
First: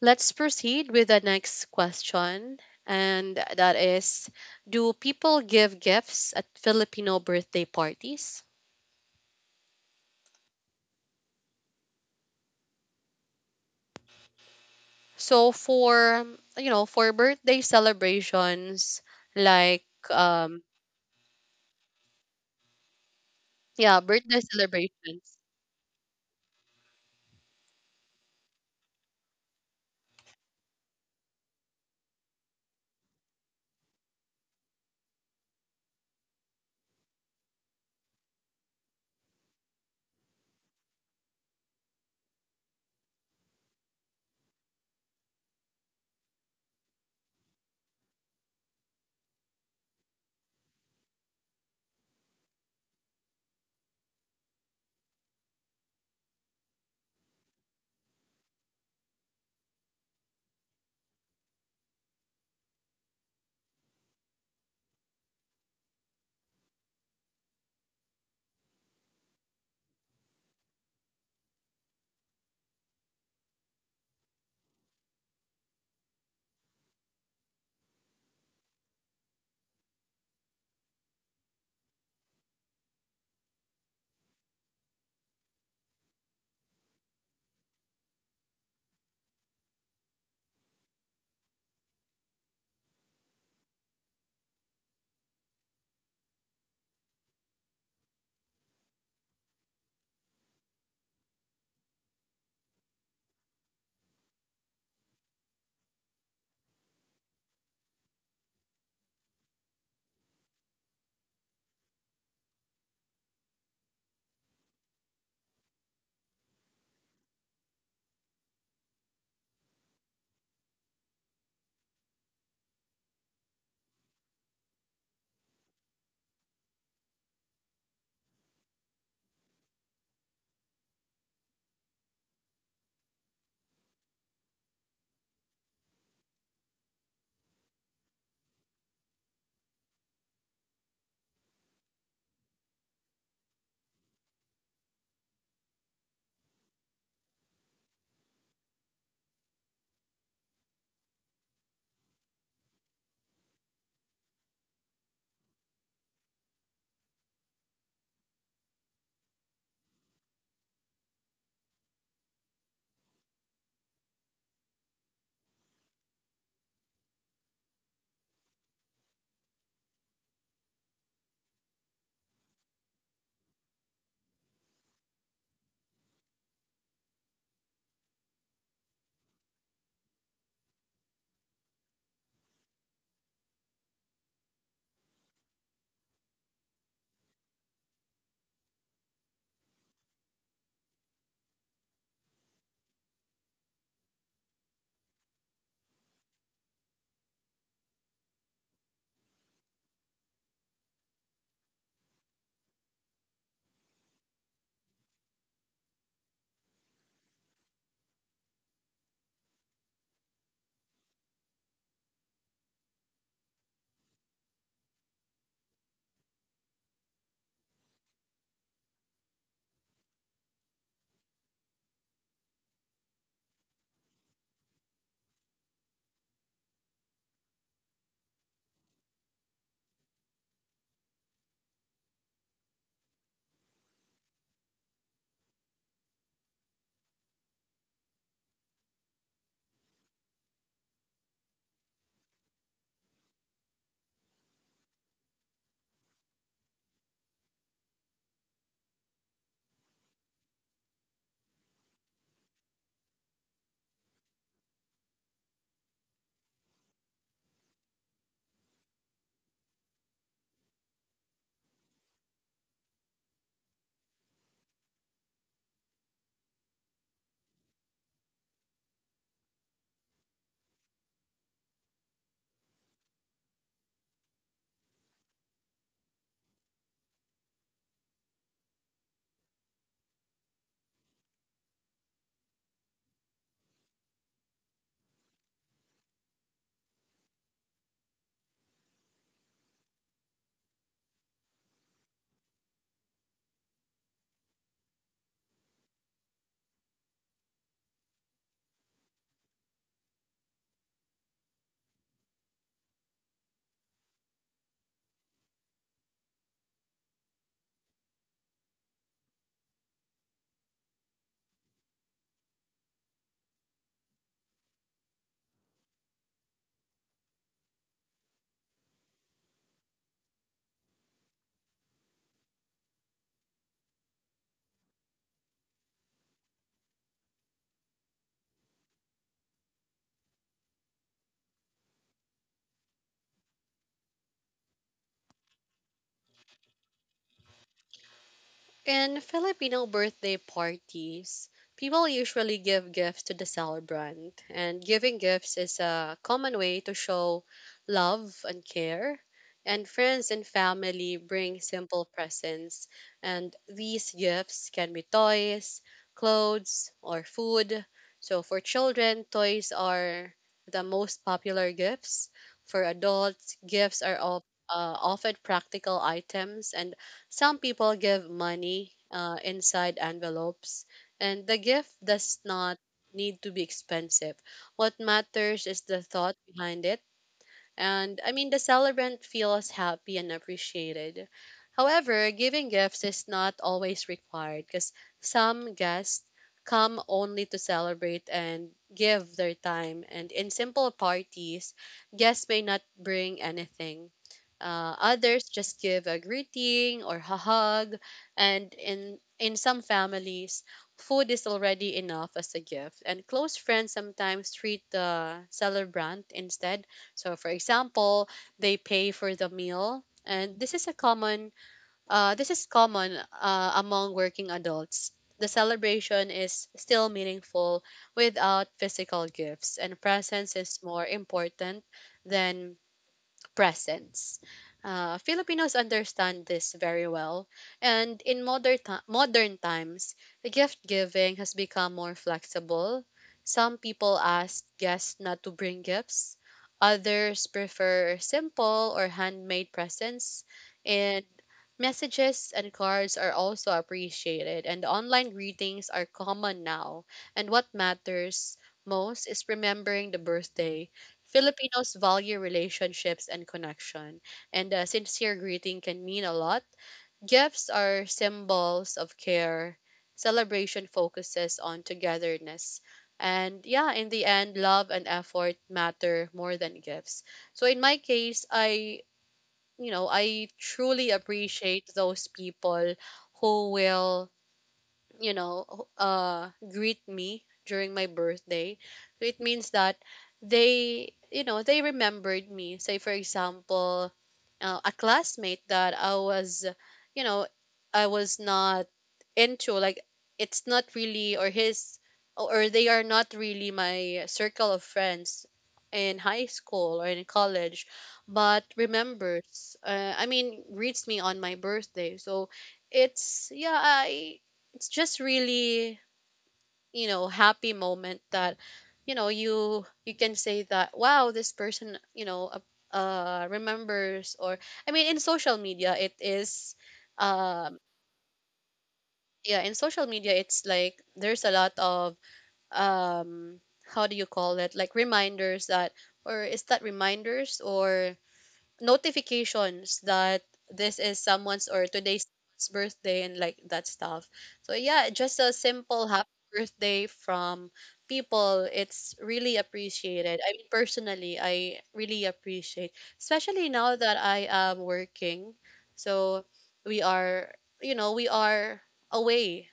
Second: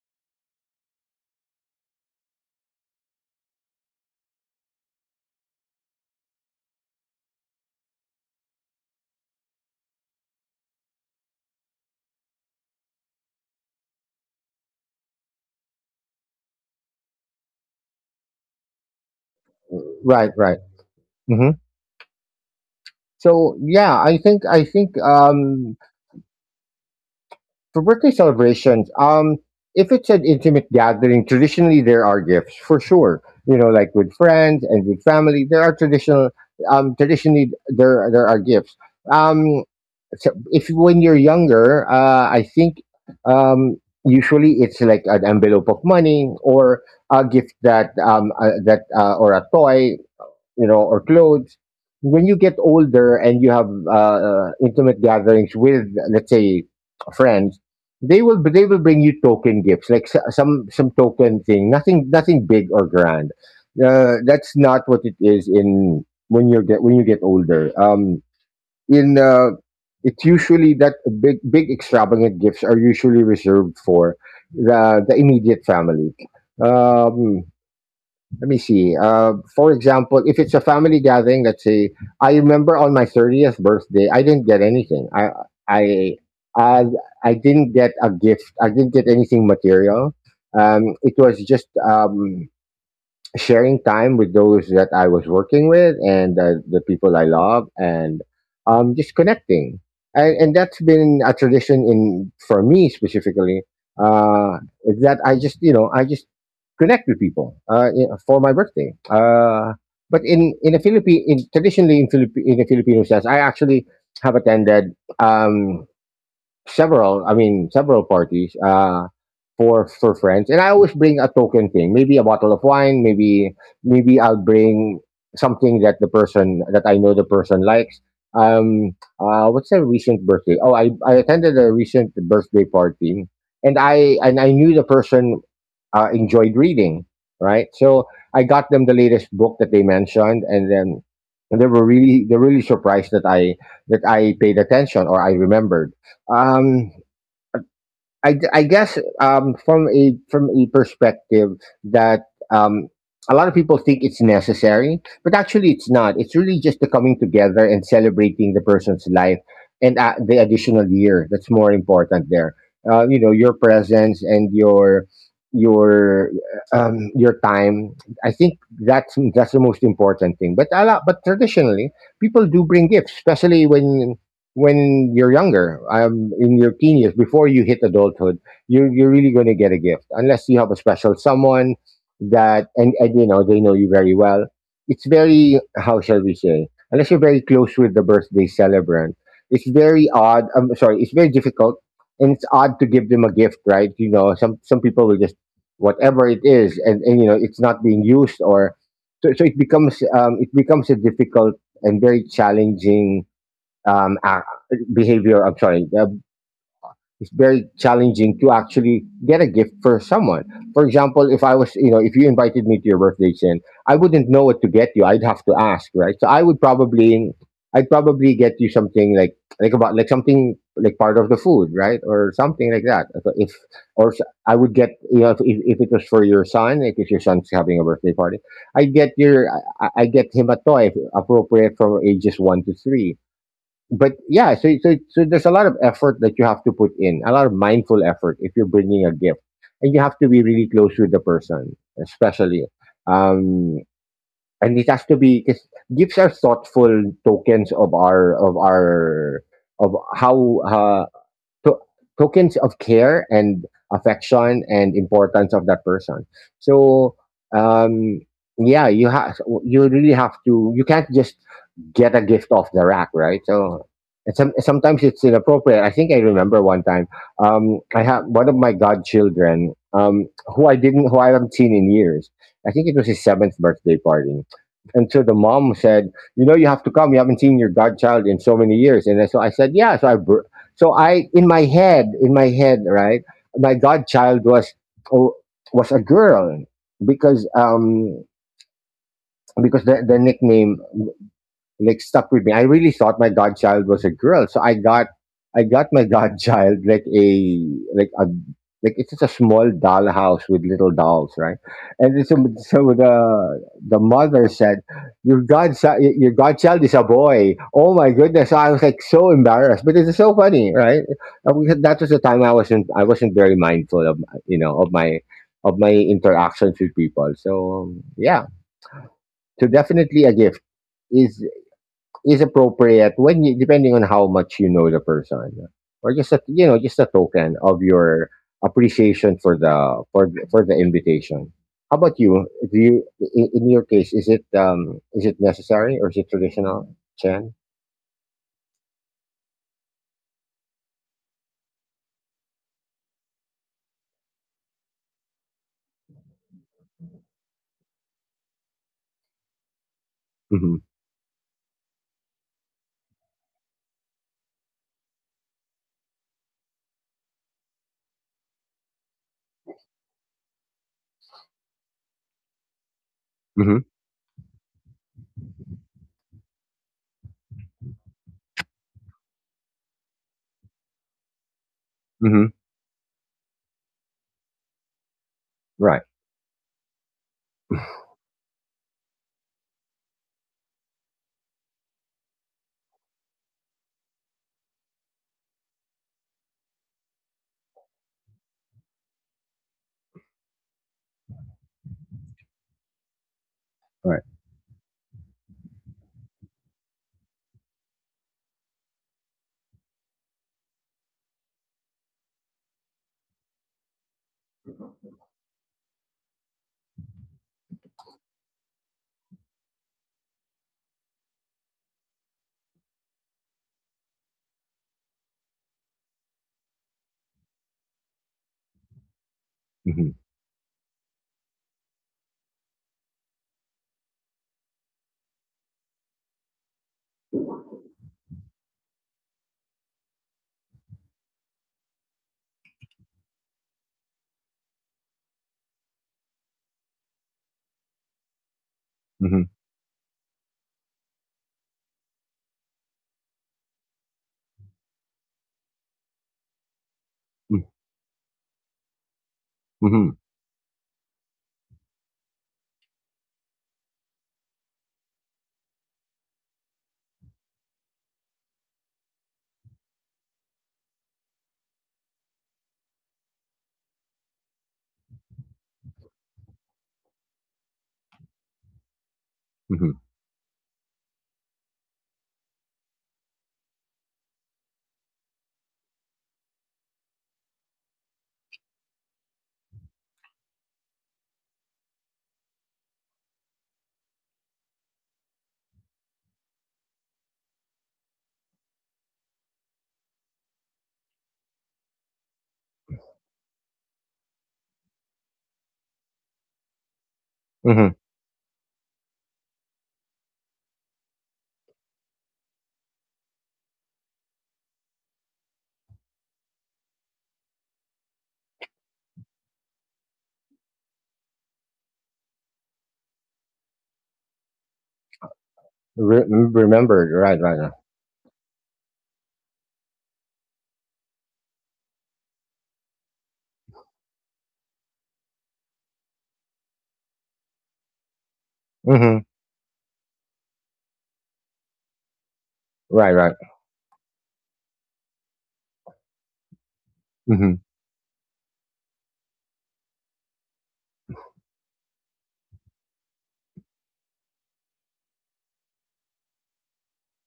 Speaker 1: Let's proceed with the next question. And that is, do people give gifts at Filipino birthday parties? So for, you know, for birthday celebrations, like,
Speaker 2: right, right.
Speaker 1: um,
Speaker 2: Hmm. So
Speaker 1: yeah,
Speaker 2: yeah, I
Speaker 1: birthday
Speaker 2: think I think
Speaker 1: celebrations.
Speaker 2: for birthday celebrations, if it's an intimate gathering, traditionally there are gifts for sure. You know, like with friends and with family, there are traditional. Traditionally there are gifts. Um, so if when you're younger, I think usually it's like an envelope of money or a gift that or a toy, you know, or clothes. When you get older and you have intimate gatherings with, let's say, friends, they will bring you token gifts, like some token thing. Nothing big or grand. That's not what it is in when you get older. In it's usually that big extravagant gifts are usually reserved for the immediate family. Um, let me see. For example, if it's a family gathering, let's say, I remember on my 30th birthday, I didn't get anything. I I, I didn't get a gift. I didn't get anything material. It was just sharing time with those that I was working with and the people I love, and just connecting. And that's been a tradition in for me specifically. Uh, is that I just, you know, I just connect with people, you know, for my birthday. But in a Philippine in traditionally in Philippi in a Filipino sense, I actually have attended. Um, Several, I mean, several parties for friends, and I always bring a token thing, maybe a bottle of wine, maybe maybe I'll bring something that the person that I know the person likes. What's a recent birthday? Oh, I attended a recent birthday party, and I knew the person enjoyed reading, right? So I got them the latest book that they mentioned, and then and they were really they are really surprised that I paid attention or I remembered. Um, I I guess from a perspective that um, a lot of people think it's necessary, but actually it's not. It's really just the coming together and celebrating the person's life and the additional year, that's more important there. You know, your presence and your your time. I think that's the most important thing. But a lot, but traditionally, people do bring gifts, especially when you're younger, in your teen years, before you hit adulthood, you're really going to get a gift unless you have a special someone that and you know they know you very well. It's very how shall we say? Unless you're very close with the birthday celebrant, it's very odd. I'm sorry, it's very difficult, and it's odd to give them a gift, right? You know, some people will just whatever it is, and you know it's not being used, or so, so it becomes a difficult and very challenging behavior. I'm sorry. It's very challenging to actually get a gift for someone. For example, if I was, you know, if you invited me to your birthday, Sin, I wouldn't know what to get you. I'd have to ask, right? So I would probably, I'd probably get you something like about, like something like part of the food, right, or something like that. So if or s- I would get, you know, if it was for your son, like if your son's having a birthday party, I get your, I get him a toy appropriate from ages one to three. But yeah, so, so so there's a lot of effort that you have to put in, a lot of mindful effort if you're bringing a gift, and you have to be really close with the person, especially, um, and it has to be because gifts are thoughtful tokens of our of how to- tokens of care and affection and importance of that person. So um, yeah, you have, you really have to. You can't just get a gift off the rack, right? So and some, sometimes it's inappropriate. I think I remember one time I had one of my godchildren who I didn't, who I haven't seen in years. I think it was his seventh birthday party. And so the mom said, "You know, you have to come. You haven't seen your godchild in so many years." And so I said, "Yeah." So I, in my head, right, my godchild was oh, was a girl because um because the nickname like stuck with me. I really thought my godchild was a girl, so I got, I got my godchild like a like a like, it's just a small dollhouse with little dolls, right? And so, so the mother said, your godchild is a boy." Oh my goodness! So I was like so embarrassed, but it's so funny, right? And we had- that was the time I wasn't, I wasn't very mindful of, you know, of my interactions with people. So yeah, so definitely a gift is is appropriate when you depending on how much you know the person, or just a, you know, just a token of your appreciation for the for the, for the invitation. How about you? Do you, in your case, is it necessary or is it traditional, Chen?
Speaker 1: In Filipino birthday parties, people usually give gifts to the celebrant, and giving gifts is a common way to show love and care. And friends and
Speaker 2: Mm-hmm.
Speaker 1: family bring simple presents, and these gifts can be toys, clothes, or food. So for children, toys are the most popular gifts. For adults,
Speaker 2: Mm-hmm.
Speaker 1: often practical items, and some people give money inside envelopes, and the gift does
Speaker 2: Mm-hmm.
Speaker 1: not need to be expensive. What matters is the
Speaker 2: Right,
Speaker 1: thought behind it, and I mean, the celebrant feels happy and appreciated. However, giving gifts is not always required because some guests come only to celebrate and give their time, and in simple parties, guests may not bring anything.
Speaker 2: right.
Speaker 1: Others just give a greeting or a hug, and in some families, food is already enough as a gift. And close friends sometimes treat the celebrant instead. So for example, they pay for the meal, and this is common among working adults. The celebration is still meaningful without physical gifts, and
Speaker 2: Mm-hmm.
Speaker 1: presence is more important than presence. Filipinos understand this very well, and in modern times, the gift giving has become more flexible. Some people ask guests not to bring gifts. Others prefer simple or handmade
Speaker 2: Mm-hmm.
Speaker 1: presents, and messages and cards are also appreciated, and online greetings are common now. And what matters most is remembering the
Speaker 2: Mm-hmm.
Speaker 1: birthday. Filipinos value relationships and connection, and a sincere greeting can mean a lot. Gifts are symbols of care. Celebration focuses on togetherness. And yeah, in the end, love and effort matter more than gifts. So in my case, I, you know, I
Speaker 2: Mm-hmm,
Speaker 1: truly appreciate those people who will, you know, greet me during my birthday. So it means that they, you know, they remembered me. Say, for example, a classmate that I was, you know, I was not into, like, it's not really, or his, or they are not really my circle of friends in high school or in college, but
Speaker 2: mm-hmm.
Speaker 1: remembers, I mean, greets me on my birthday. So, it's yeah, I it's just really, you know, happy moment that, you know, you can say that wow, this person, you know, remembers, or I mean, in social media it is,
Speaker 2: Re-
Speaker 1: um
Speaker 2: remembered, right, right.
Speaker 1: yeah, in social media it's like there's a lot of, um how do you call it, like reminders that, or is that reminders or notifications that this is someone's, or
Speaker 2: Mm-hmm.
Speaker 1: today's birthday and like that stuff. So yeah, just a
Speaker 2: Right,
Speaker 1: simple
Speaker 2: right.
Speaker 1: happy birthday from people. It's really
Speaker 2: Mm-hmm.
Speaker 1: appreciated. I mean personally, I really appreciate, especially now that I am working. So we are, you know, we are away,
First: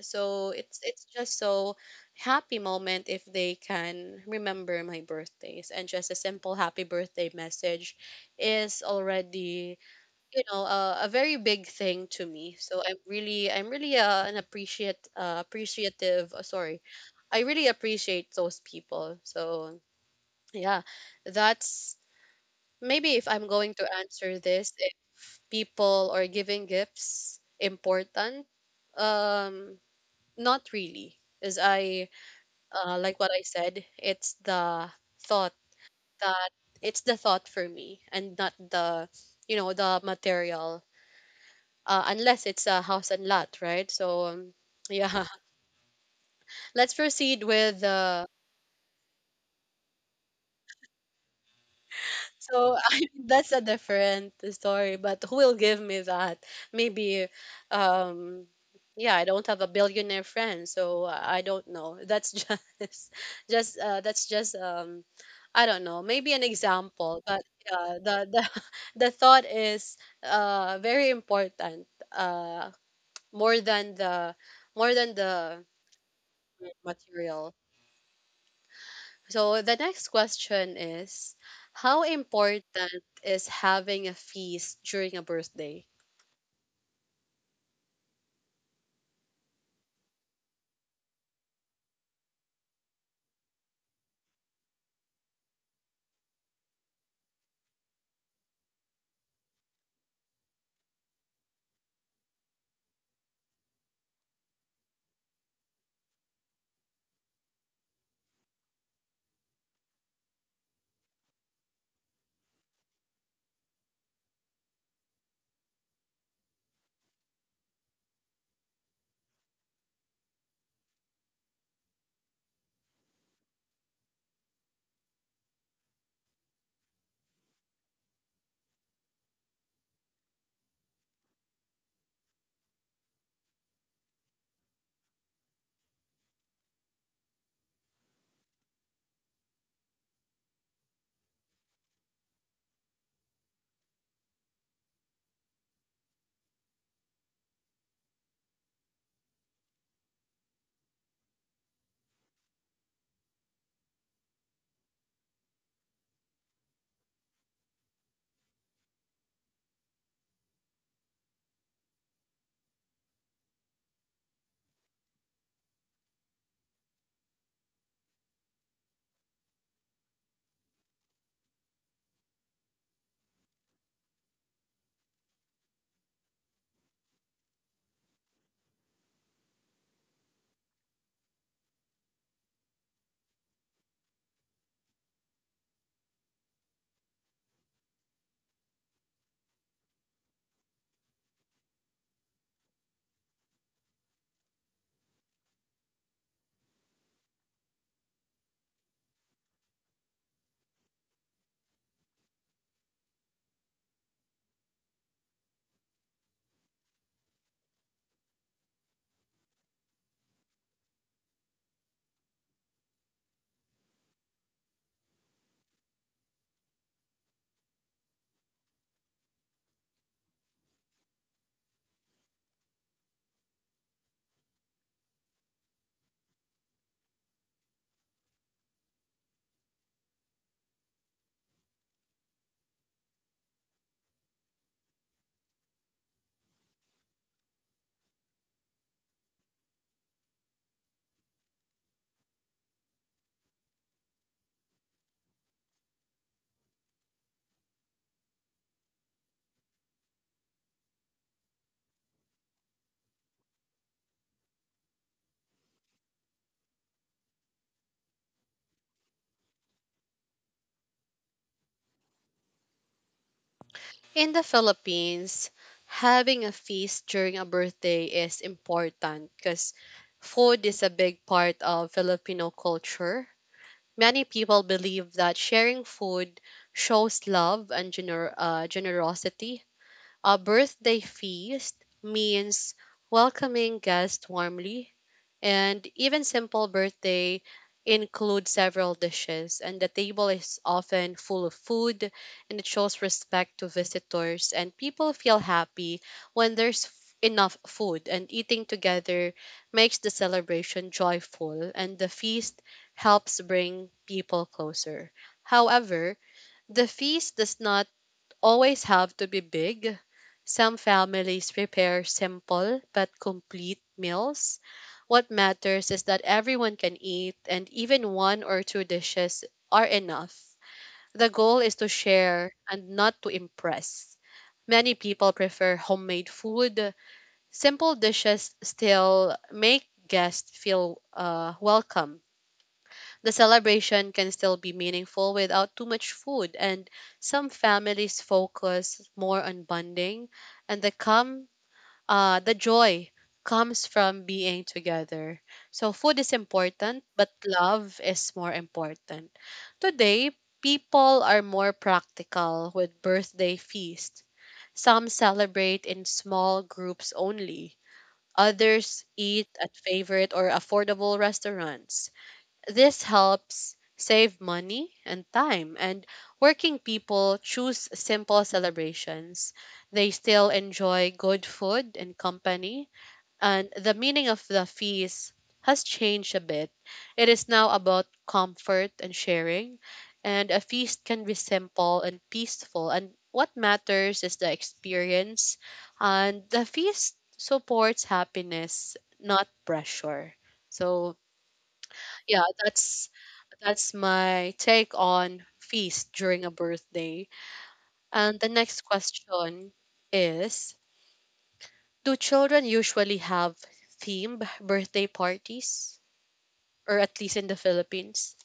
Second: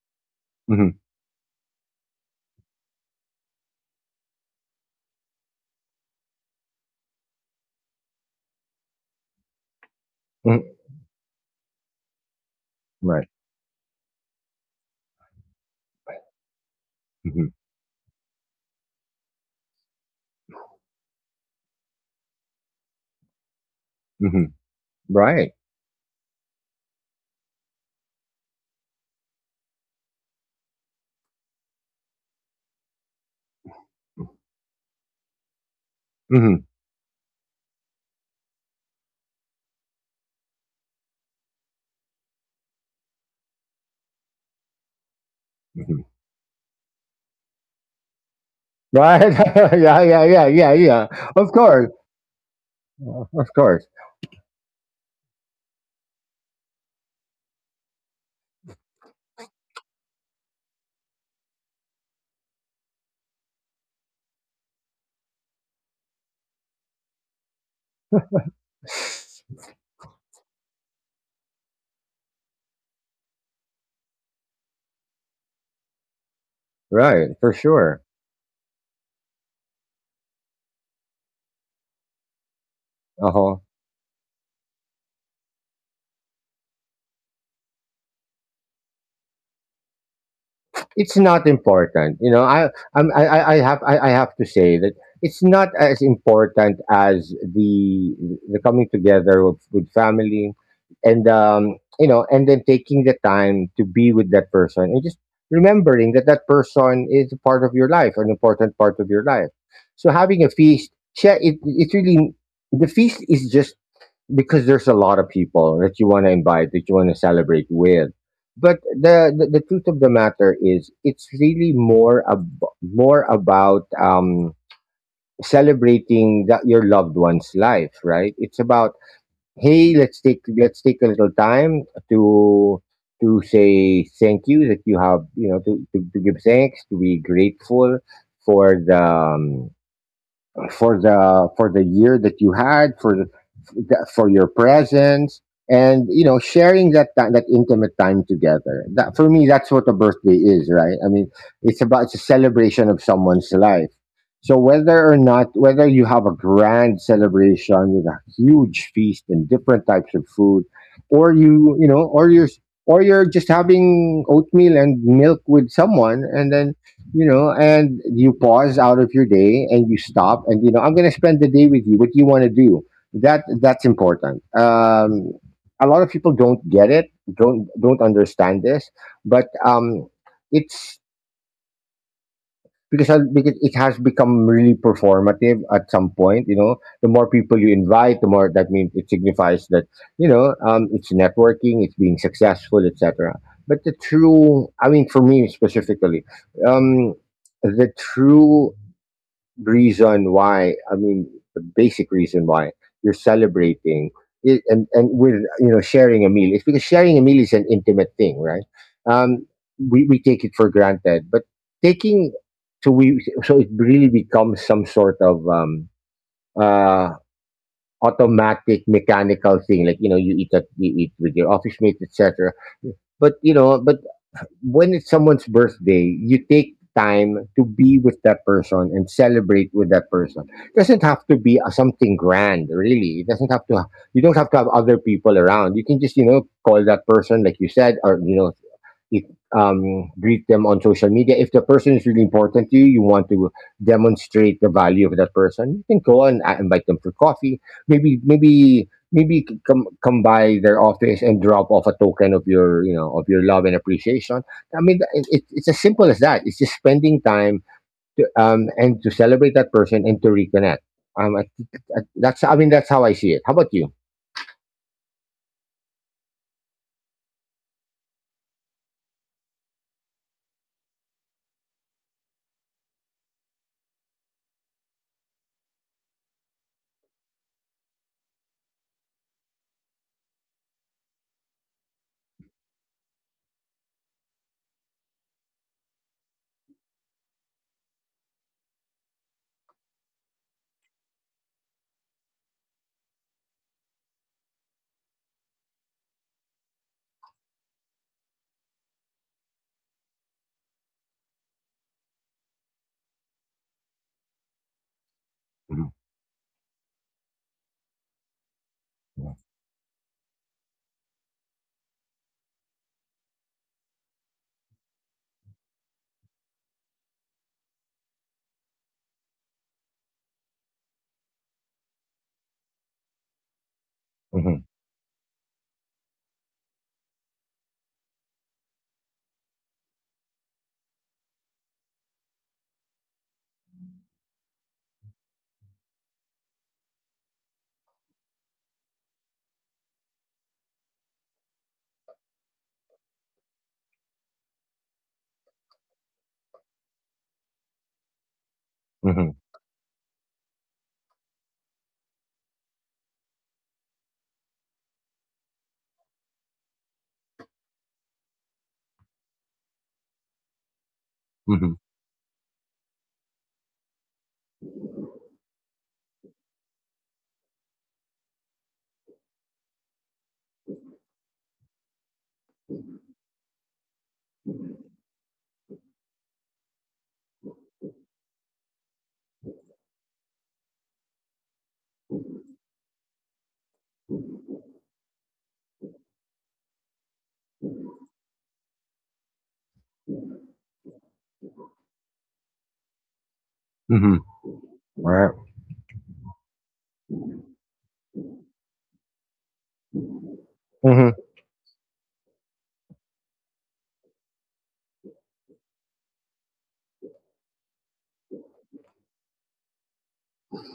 Speaker 1: so
Speaker 2: Mm-hmm,
Speaker 1: it's just so happy moment if they can remember my birthdays, and just a simple happy birthday message is already, you
Speaker 2: mm-hmm.
Speaker 1: know, a very big thing to me. So I'm
Speaker 2: Right.
Speaker 1: really I'm really an appreciate appreciative, sorry
Speaker 2: Mm-hmm.
Speaker 1: I really appreciate those people. So yeah, that's maybe if I'm going to
Speaker 2: Mm-hmm.
Speaker 1: answer this, if
Speaker 2: Right.
Speaker 1: people are giving gifts important, um, not really, as I, like what I said, it's the thought
Speaker 2: Mm-hmm.
Speaker 1: that, it's the thought for me, and not the, you know, the material. Unless it's a house and lot, right? So yeah, let's proceed with
Speaker 2: Right? Yeah, yeah, yeah, yeah, yeah. Of course, of
Speaker 1: so
Speaker 2: course.
Speaker 1: I mean, that's a different story, but who will give me that? Maybe, um, yeah, I don't have a billionaire friend, so I don't know. That's just, just that's just I don't know. Maybe an example, but yeah, the the thought is very important. Uh, more than the, more than the
Speaker 2: Right, for sure.
Speaker 1: material. So the next question is, how
Speaker 2: Uh-huh.
Speaker 1: important is having a feast during a birthday?
Speaker 2: It's not important, you know. I, I'm, I have to say that it's not as important as the coming together of, with family, and you know, and then taking the time to be with that person and just remembering that that person is a part of your life, an important part of your life. So having a feast, yeah, it really the feast is just because there's a lot of people that you want to invite, that you want to celebrate with. But the truth of the matter is, it's really more more about celebrating that your loved one's life, right? It's about hey, let's take, let's take a little time to to say thank you that you have, you know, to give thanks, to be grateful for the for the for the year that you had, for the for your presence, and you know, sharing that that intimate time together, that for me that's what a birthday is, right? I mean, it's about, it's a celebration of someone's life. So whether or not, whether you have a grand celebration with a huge feast and different types of food, or or you're, or you're just having oatmeal and milk with someone, and then you know, and you pause out of your day and you stop and you know, I'm going to spend the day with you, what do you want to do, that that's important. A lot of people don't get it, don't understand this, but it's because, because it has become really performative at some point, you know, the more people you invite the more that means, it signifies that, you know, it's networking, it's being successful, etc. But the true, I mean for me specifically, um the true reason why, I mean the basic reason why you're celebrating it, and with, you know, sharing a meal, it's because sharing a meal is an intimate thing, right? um we take it for granted, but taking, so we so it really becomes some sort of uh automatic mechanical thing, like you know you eat that, you eat with your office mates, etc. But you know, but when it's someone's birthday, you take time to be with that person and celebrate with that person. It doesn't have to be something grand, really. It doesn't have to. You don't have to have other people around. You can just, you know, call that person, like you said, or you know, if, greet them on social media. If the person is really important to you, you want to demonstrate the value of that person. You can go and invite them for coffee. Maybe come by their office and drop off a token of your, of your love and appreciation. I mean, it's as simple as that. It's just spending time and to celebrate that person and to reconnect. Um, I, I, that's I mean that's how I see it. How about you?
Speaker 1: In the Philippines, having a feast during a birthday is important because food is a big part of Filipino culture. Many people believe that sharing food shows love and generosity. A birthday feast means welcoming guests warmly, and even simple birthday include several dishes, and the table is often full of food, and it shows respect to visitors, and people feel happy when there's enough food, and eating together makes the celebration joyful, and the feast
Speaker 2: Mm-hmm.
Speaker 1: helps bring people closer. However, the feast does not always have to be big. Some families prepare simple but complete meals. What matters is that everyone can eat, and even one or two dishes are enough. The goal is to share and not to impress. Many people prefer homemade food. Simple dishes still make guests feel, welcome. The celebration can still be meaningful without too much food, and some families focus more on bonding, and the joy comes from being together. So food is
Speaker 2: Mm-hmm.
Speaker 1: important, but love is more important. Today, people are more practical with birthday feasts. Some celebrate in small groups only. Others
Speaker 2: Mm-hmm.
Speaker 1: eat at favorite or affordable restaurants. This helps save money and time, and working people choose simple celebrations. They still enjoy good food and company, and the meaning of the feast has changed a bit. It is now about comfort and sharing, and a feast can be simple and peaceful, and what matters is the experience, and the feast supports happiness, not pressure. So
Speaker 2: Mm-hmm.
Speaker 1: yeah, that's my take on feast during a birthday. And the next
Speaker 2: Right.
Speaker 1: question is, do children usually have themed birthday parties, or at least in the Philippines?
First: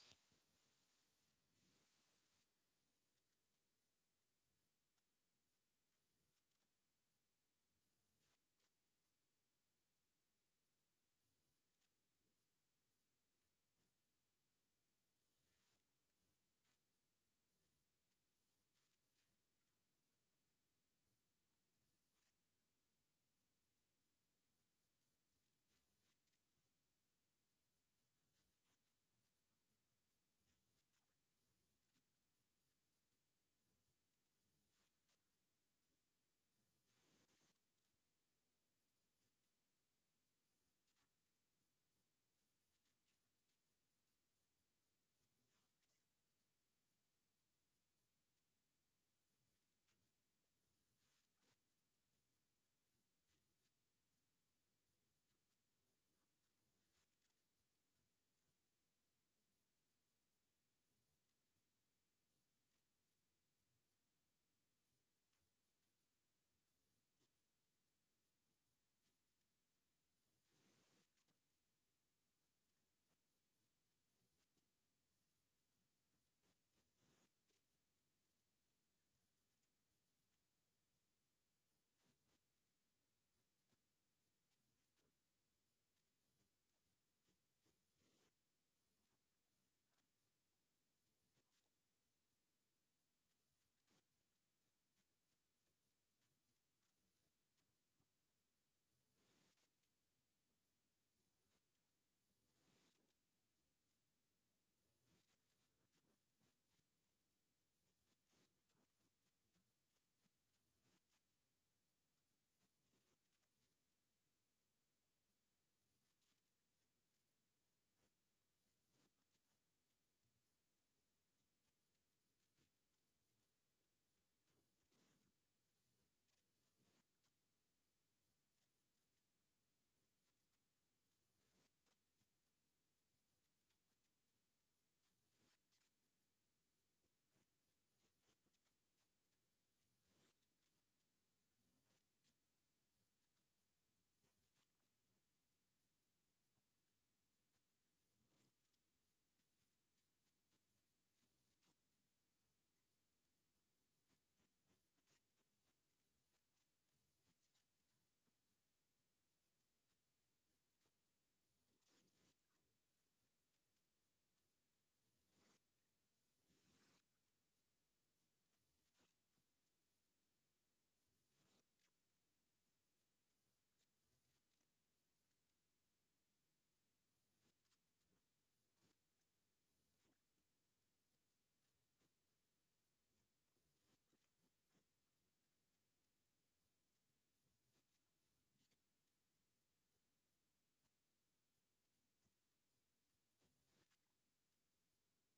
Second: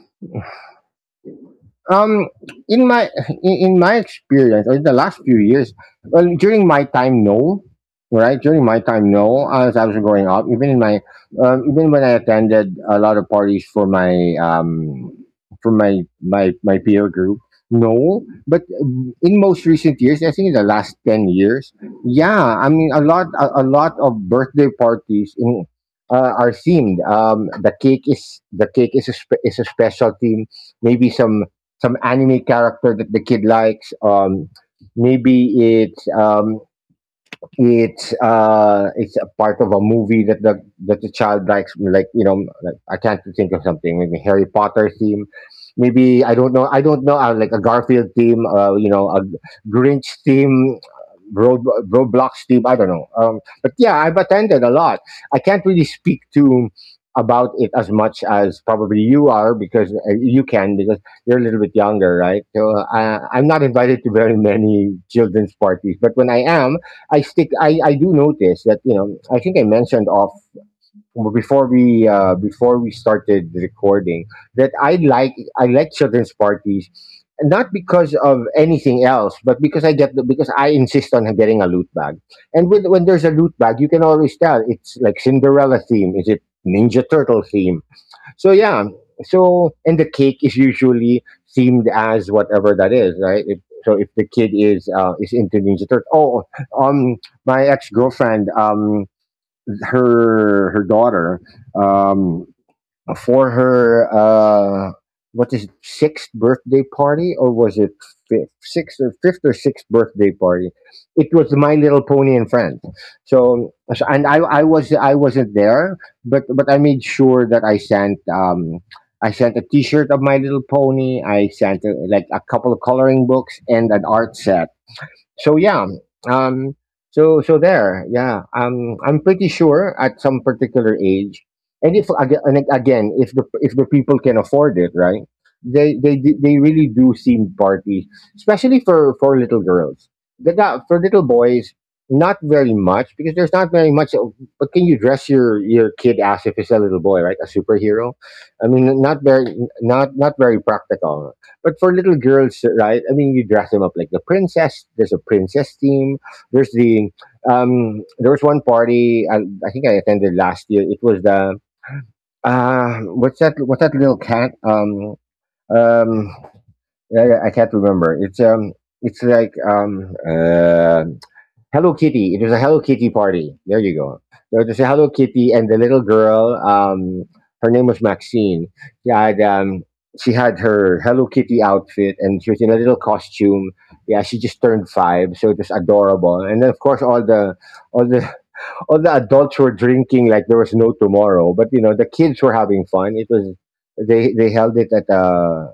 Speaker 2: um in my in my experience, or in the last few years. Well, during my time, no. Right, during my time, no, as I was growing up, even in my even when I attended a lot of parties for my my my peer group. No, but in most recent years, I think in the last 10 years, yeah, I mean a lot of birthday parties in are themed. The cake is a special theme. Maybe some anime character that the kid likes. Maybe it's a part of a movie that the child likes. Like, like, i can't think of something. Maybe Harry Potter theme. Maybe i don't know. I don't know. Like a Garfield theme. A Grinch theme, road roadblocks team. I don't know, but yeah, i've attended a lot. I can't really speak to about it as much as probably you are, because you're a little bit younger, right? So i'm not invited to very many children's parties, but when i am, i stick. I do notice that. I think i mentioned off before we started recording that I like children's parties, not because of anything else, but because i insist on getting a loot bag. And when there's a loot bag, you can always tell. It's like Cinderella theme, is it Ninja Turtle theme. So yeah. And the cake is usually themed as whatever that is, right? If, so if the kid is into Ninja Turtle. Oh, um my ex girlfriend. Her daughter, um, for her what is it, sixth birthday party, or was it fifth, sixth, or fifth or sixth birthday party? It was My Little Pony and Friends. And I wasn't there, but i made sure that I sent a T-shirt of My Little Pony. I sent like, a couple of coloring books and an art set. So yeah. Um, so so there, yeah. I'm pretty sure at some particular age, and again, if the people can afford it, right? They really do seem parties, especially for little girls. For little boys, not very much, because there's not very much. But can you dress your kid as if it's a little boy, right? A superhero. I mean, not very, not very practical, but for little girls, right? i mean, you dress them up like the princess. There's a princess theme. There's the There was one party I think i attended last year. It was the. What's that little cat? Um. I can't remember. It's. It's like. Hello Kitty. It was a Hello Kitty party. There you go. There was a Hello Kitty and the little girl. Her name was Maxine. She had um, she had her Hello Kitty outfit, and she was in a little costume. Yeah, she just turned five, so it was adorable. And then, of course, all the all the adults were drinking like there was no tomorrow. But, you know, the kids were having fun. It was, they held it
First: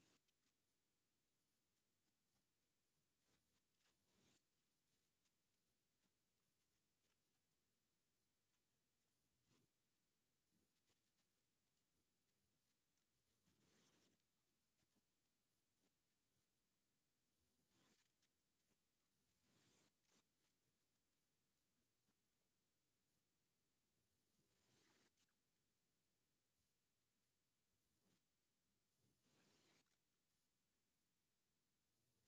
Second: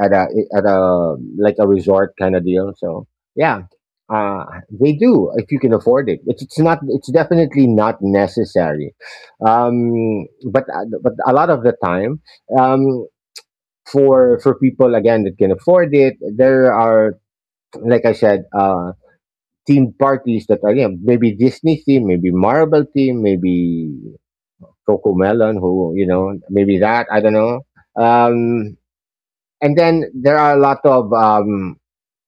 Speaker 2: at a at a like a resort kind of deal. So yeah. uh, they do, if you can afford it. It's not. It's definitely not necessary, but a lot of the time. Um, for people, again, that can afford it, there are, like i said, themed parties that are, yeah, maybe Disney theme, maybe Marvel theme, maybe Coco Melon, who, you know, maybe that i don't know. Um, and then there are a lot of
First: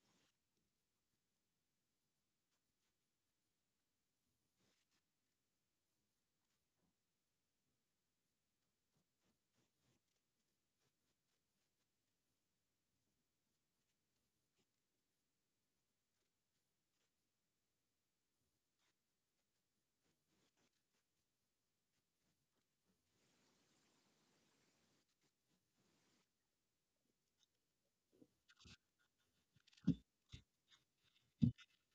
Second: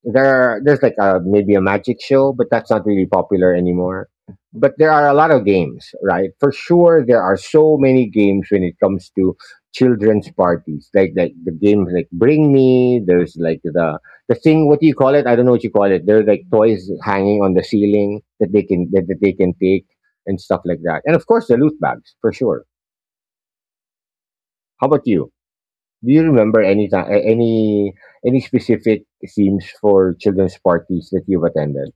Speaker 2: there are, there's like a, maybe a magic show, but that's not really popular anymore. But there are a lot of games, right? For sure, there are so many games when it comes to children's parties. Like the games, like Bring Me. There's like the thing. What do you call it? I don't know what you call it. There's like toys hanging on the ceiling that they can, that they can take, and stuff like that. And of course, the loot bags for sure. How about you? Do you remember any any specific themes for children's parties that you've attended?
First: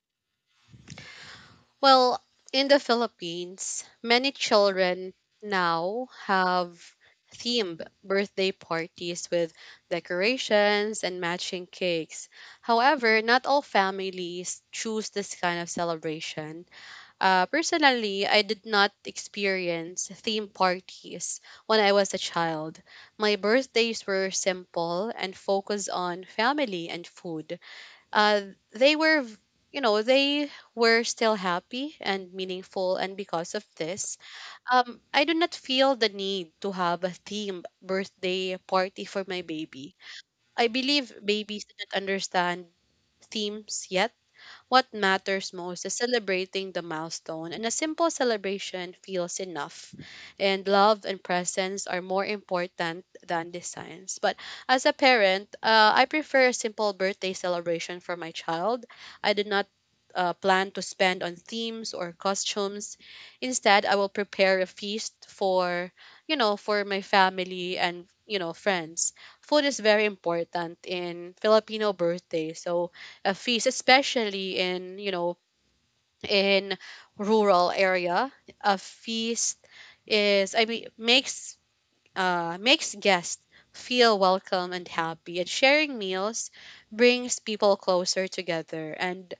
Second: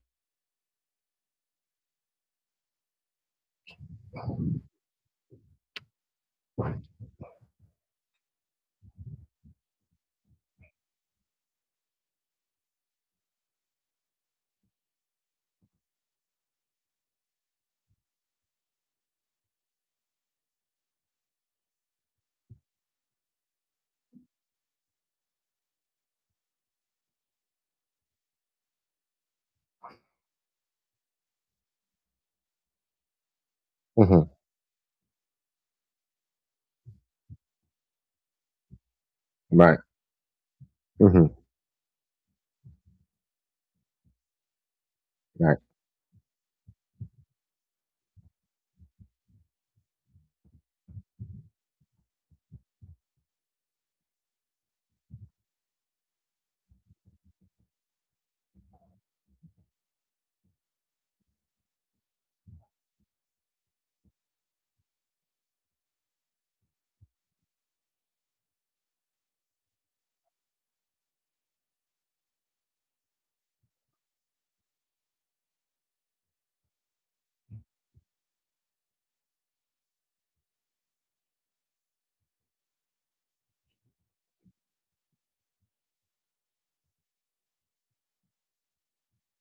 Speaker 1: Well, in the Philippines, many children now have themed birthday parties with decorations and matching cakes. However, not all families choose this kind of celebration. Personally, I did not experience theme parties when I was a child. My birthdays were simple and focused on family and food. Uh, they were, you know, they were still happy and meaningful, and because of this,
Speaker 2: Mm-hmm.
Speaker 1: I do not feel the need to have a themed birthday party for my
Speaker 2: Right.
Speaker 1: baby. I believe
Speaker 2: Mm-hmm.
Speaker 1: babies do not understand themes yet. What matters
Speaker 2: Right.
Speaker 1: most is celebrating the milestone, and a simple celebration feels enough. And love and presence are more important than designs. But as a parent, I prefer a simple birthday celebration for my child. I do not plan to spend on themes or costumes. Instead, I will prepare a feast for, you know, for my family and, you know, friends. Food is very important in Filipino birthday. So especially in, you know, in rural area. A feast is, I mean, makes, makes guests feel welcome and happy, and sharing meals brings people closer together. And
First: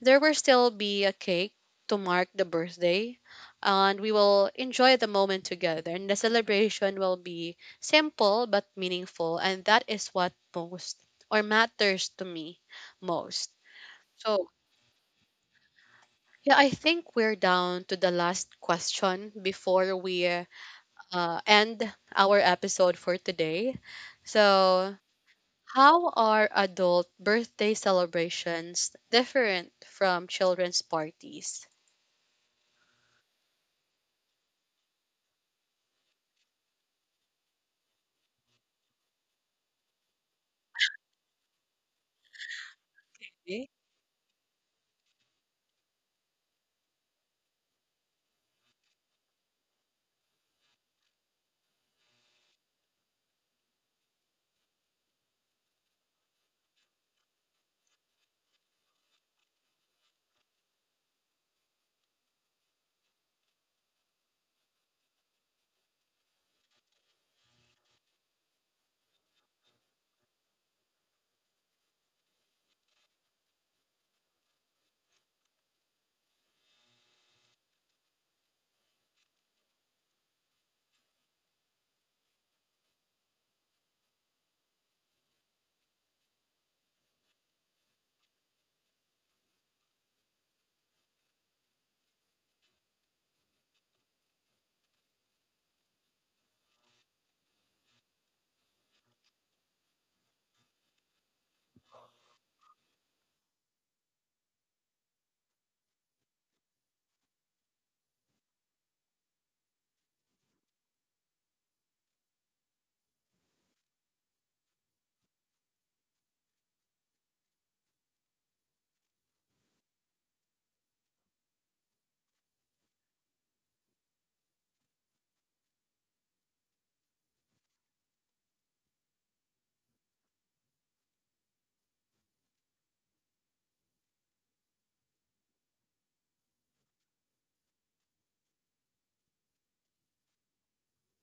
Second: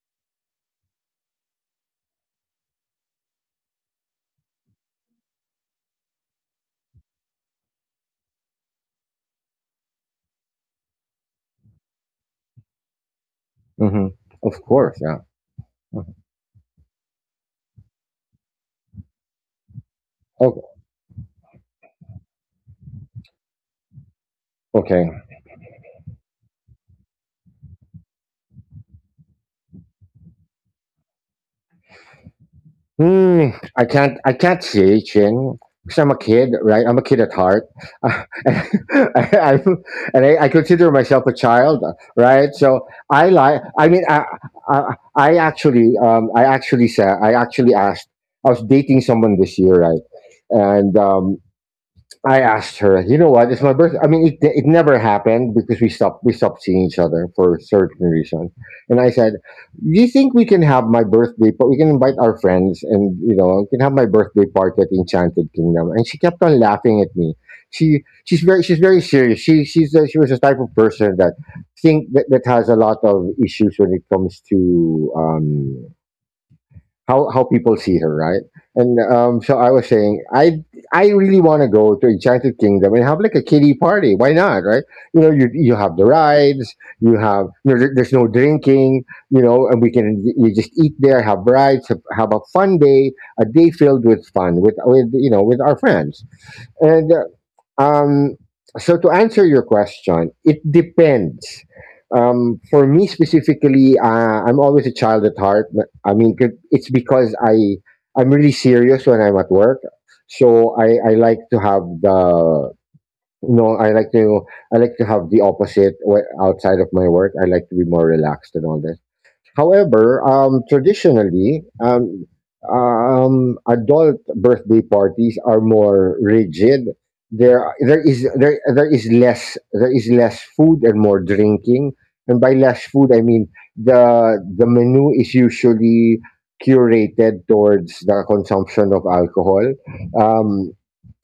Speaker 1: there will still be a cake to mark the birthday. And we will enjoy the moment together, and the celebration will be simple but meaningful, and that is what most or matters to me most.
Speaker 2: Mm-hmm.
Speaker 1: So
Speaker 2: Of course. Yeah.
Speaker 1: yeah, I think we're down to the last question before we
Speaker 2: Okay.
Speaker 1: end our episode for today. So,
Speaker 2: Okay.
Speaker 1: how are adult birthday celebrations different from children's parties?
Speaker 2: Hmm. I can't say, Chin. Because I'm a kid, right? I'm a kid at heart, and, I, and I consider myself a child, right? So I like.
Speaker 1: Okay.
Speaker 2: I mean, I actually asked. I was dating someone this year, right? And I asked her, you know what? It's my birthday. I mean, it never happened, because we stopped seeing each other for certain reasons. And I said, do you think we can have my birthday, but we can invite our friends, and, you know, we can have my birthday party at Enchanted Kingdom? And she kept on laughing at me. She's very serious. She was the type of person that think that has a lot of issues when it comes to how people see her, right? And so I was saying, I really want to go to Enchanted Kingdom and have like a kiddie party. Why not, right? You know, you have the rides, you have you know, there, there's no drinking, you know, and we can you just eat there, have rides, have a fun day, a day filled with fun with you know with our friends. And um, so, to answer your question, it depends. For me specifically, I'm always a child at heart. I mean, it's because I'm really serious when I'm at work, so I like to have the, you know I like to I like to have the opposite, outside of my work. I like to be more relaxed and all that. However, traditionally, adult birthday parties are more rigid. There there is less food and more drinking. And by less food, I mean the menu is usually curated towards the consumption of alcohol. Um,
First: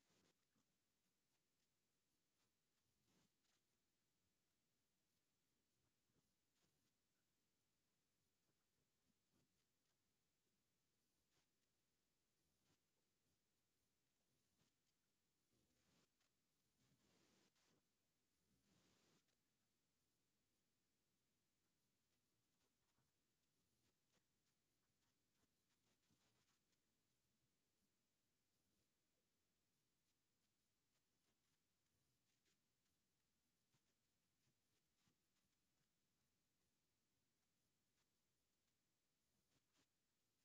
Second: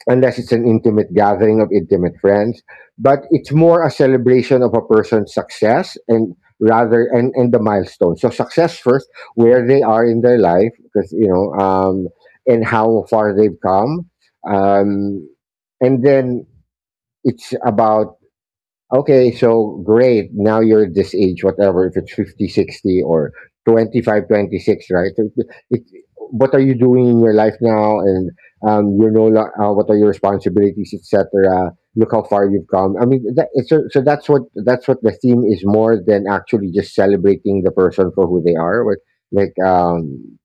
Speaker 2: unless it's an intimate gathering of intimate friends. But it's more a celebration of a person's success, and the milestone. So success first, where they are in their life, because, and how far they've come. Um, and then it's about. Okay, so great. Now you're this age, whatever. If it's 50, 60, or 25, 26, right? So It, it, what are you doing in your life now? And what are your responsibilities, etc.? Look how far you've come. I mean, that, it's so, so that's what the theme is, more than actually just celebrating the person for who they are. Like, like um,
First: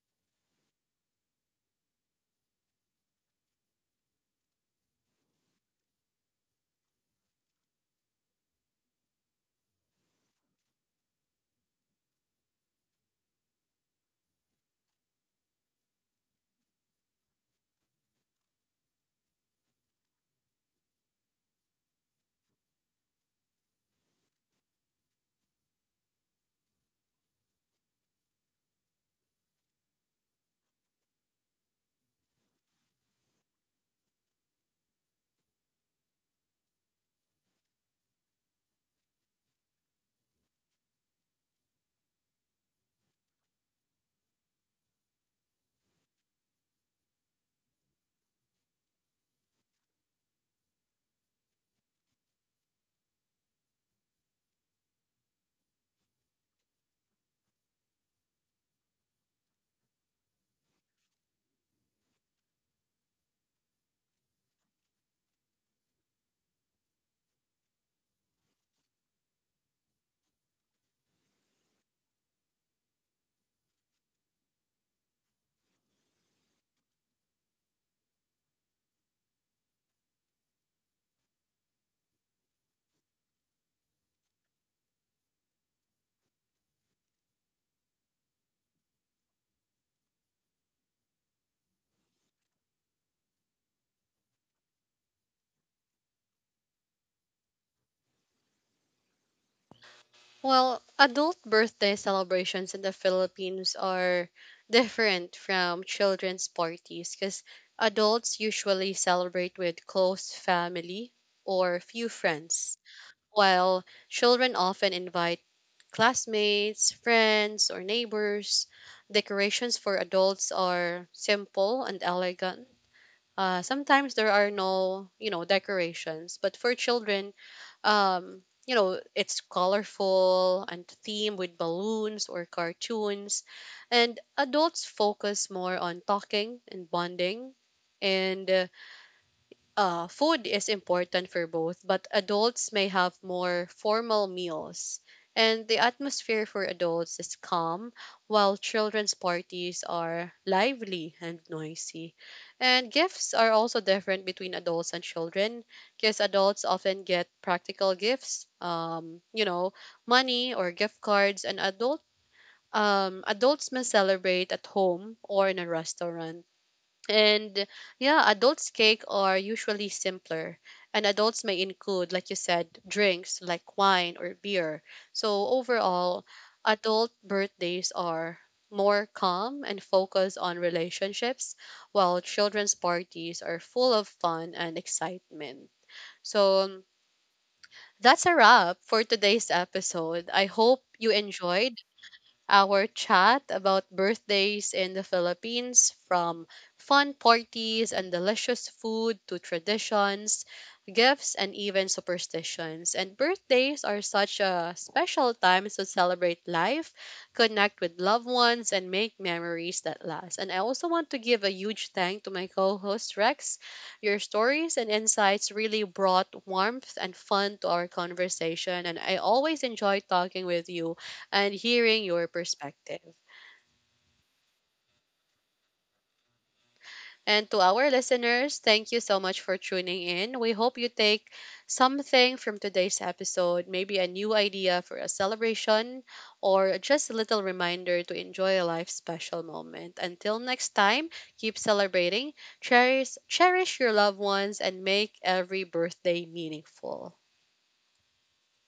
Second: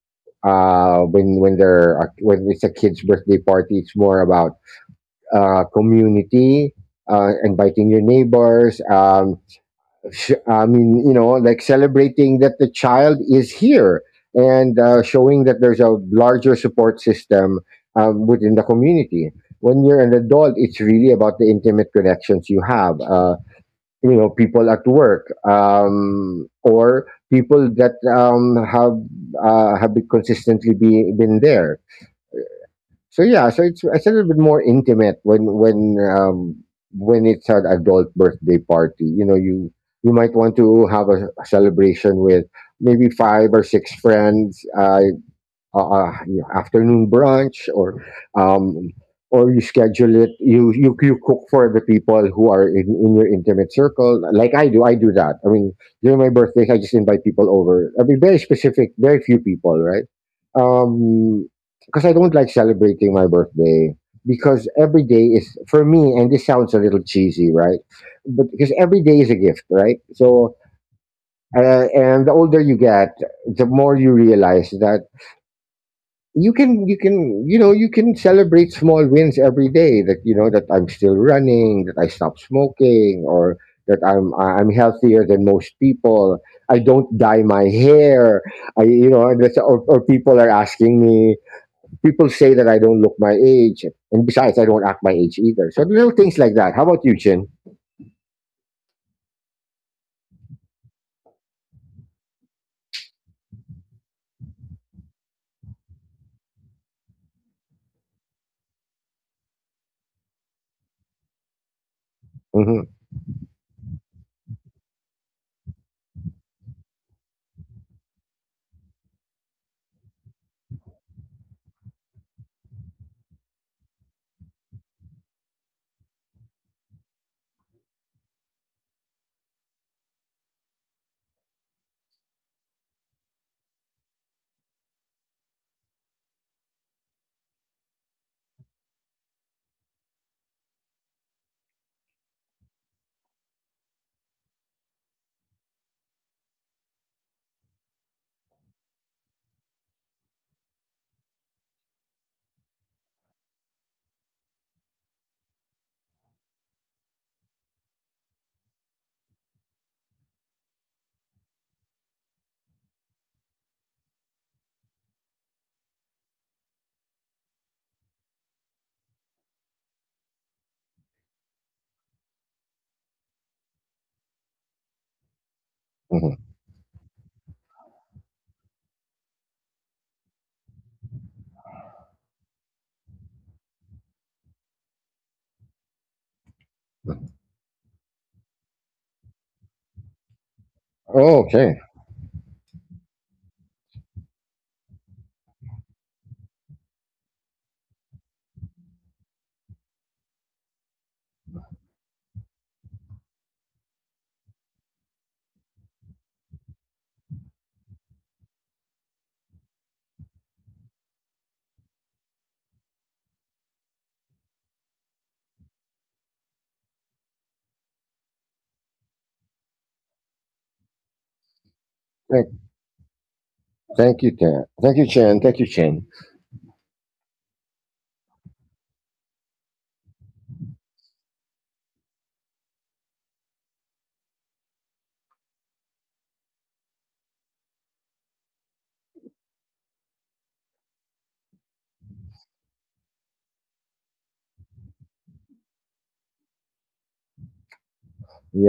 Speaker 2: uh, when it's a kid's birthday party, it's more about community, inviting your neighbors, I mean, like, celebrating that the child is here, and showing that there's a larger support system within the community. When you're an adult, it's really about the intimate connections you have, people at work, or people that have, have been consistently been there. So yeah. So it's a little bit more intimate when, when it's an adult birthday party. You know, you might want to have a celebration with maybe five or six friends. Afternoon brunch, or um, or you schedule it. You cook for the people who are in your intimate circle. Like I do that. I mean, during my birthdays, I just invite people over. I mean, very specific, very few people, right? um because I don't like celebrating my birthday, because every day is for me, and this sounds a little cheesy, right? But because every day is a gift, right? So, and the older you get, the more you realize that you can celebrate small wins every day. That, you know, that I'm still running, that I stopped smoking, or that I'm healthier than most people. I don't dye my hair. I you know and that's, or, or people are asking me. People say that I don't look my age, and besides, I don't act my age either. So little things like that. How about you, Chen?
Speaker 1: Well, adult birthday celebrations in the Philippines are different from children's parties because adults usually celebrate with close family or few friends,
Speaker 2: Hmm.
Speaker 1: while children often invite classmates, friends, or neighbors. Decorations for adults are simple and elegant. Sometimes there are no, you know, decorations, but for children, you know, it's colorful and themed with balloons or cartoons. And adults focus more on talking and bonding. And food is important for both, but adults may have more formal meals. And the atmosphere for adults is calm, while children's parties are lively and noisy. And gifts are also different between adults and children, because adults often get practical gifts, you know, money or gift cards, and adults may celebrate at home or in a restaurant, and yeah, adults' cake are usually simpler, and adults may include, like you said, drinks like wine or beer. So overall,
Speaker 2: Hmm.
Speaker 1: adult birthdays are more calm and focus on relationships, while children's parties are full of fun and excitement. So that's a wrap for today's episode. I hope you
Speaker 2: Oh, okay.
Speaker 1: enjoyed our chat about birthdays in the Philippines, from fun parties and delicious food to traditions, gifts, and even superstitions. And birthdays are such a special time to celebrate life, connect with loved ones, and make memories that last. And I also want to give a huge thank to my co host Rex. Your stories and insights really brought warmth and fun to our conversation, and I always enjoy talking with you and hearing your
Speaker 2: thank,
Speaker 1: perspective.
Speaker 2: thank you, Chen. Thank you, Chen. Thank you, Chen.
Speaker 1: And to our listeners, thank you so much for tuning in. We hope you take something from today's episode, maybe a new idea for a celebration, or just a little reminder to enjoy a life special moment. Until next time, keep celebrating, cherish, cherish your loved ones, and make every birthday meaningful.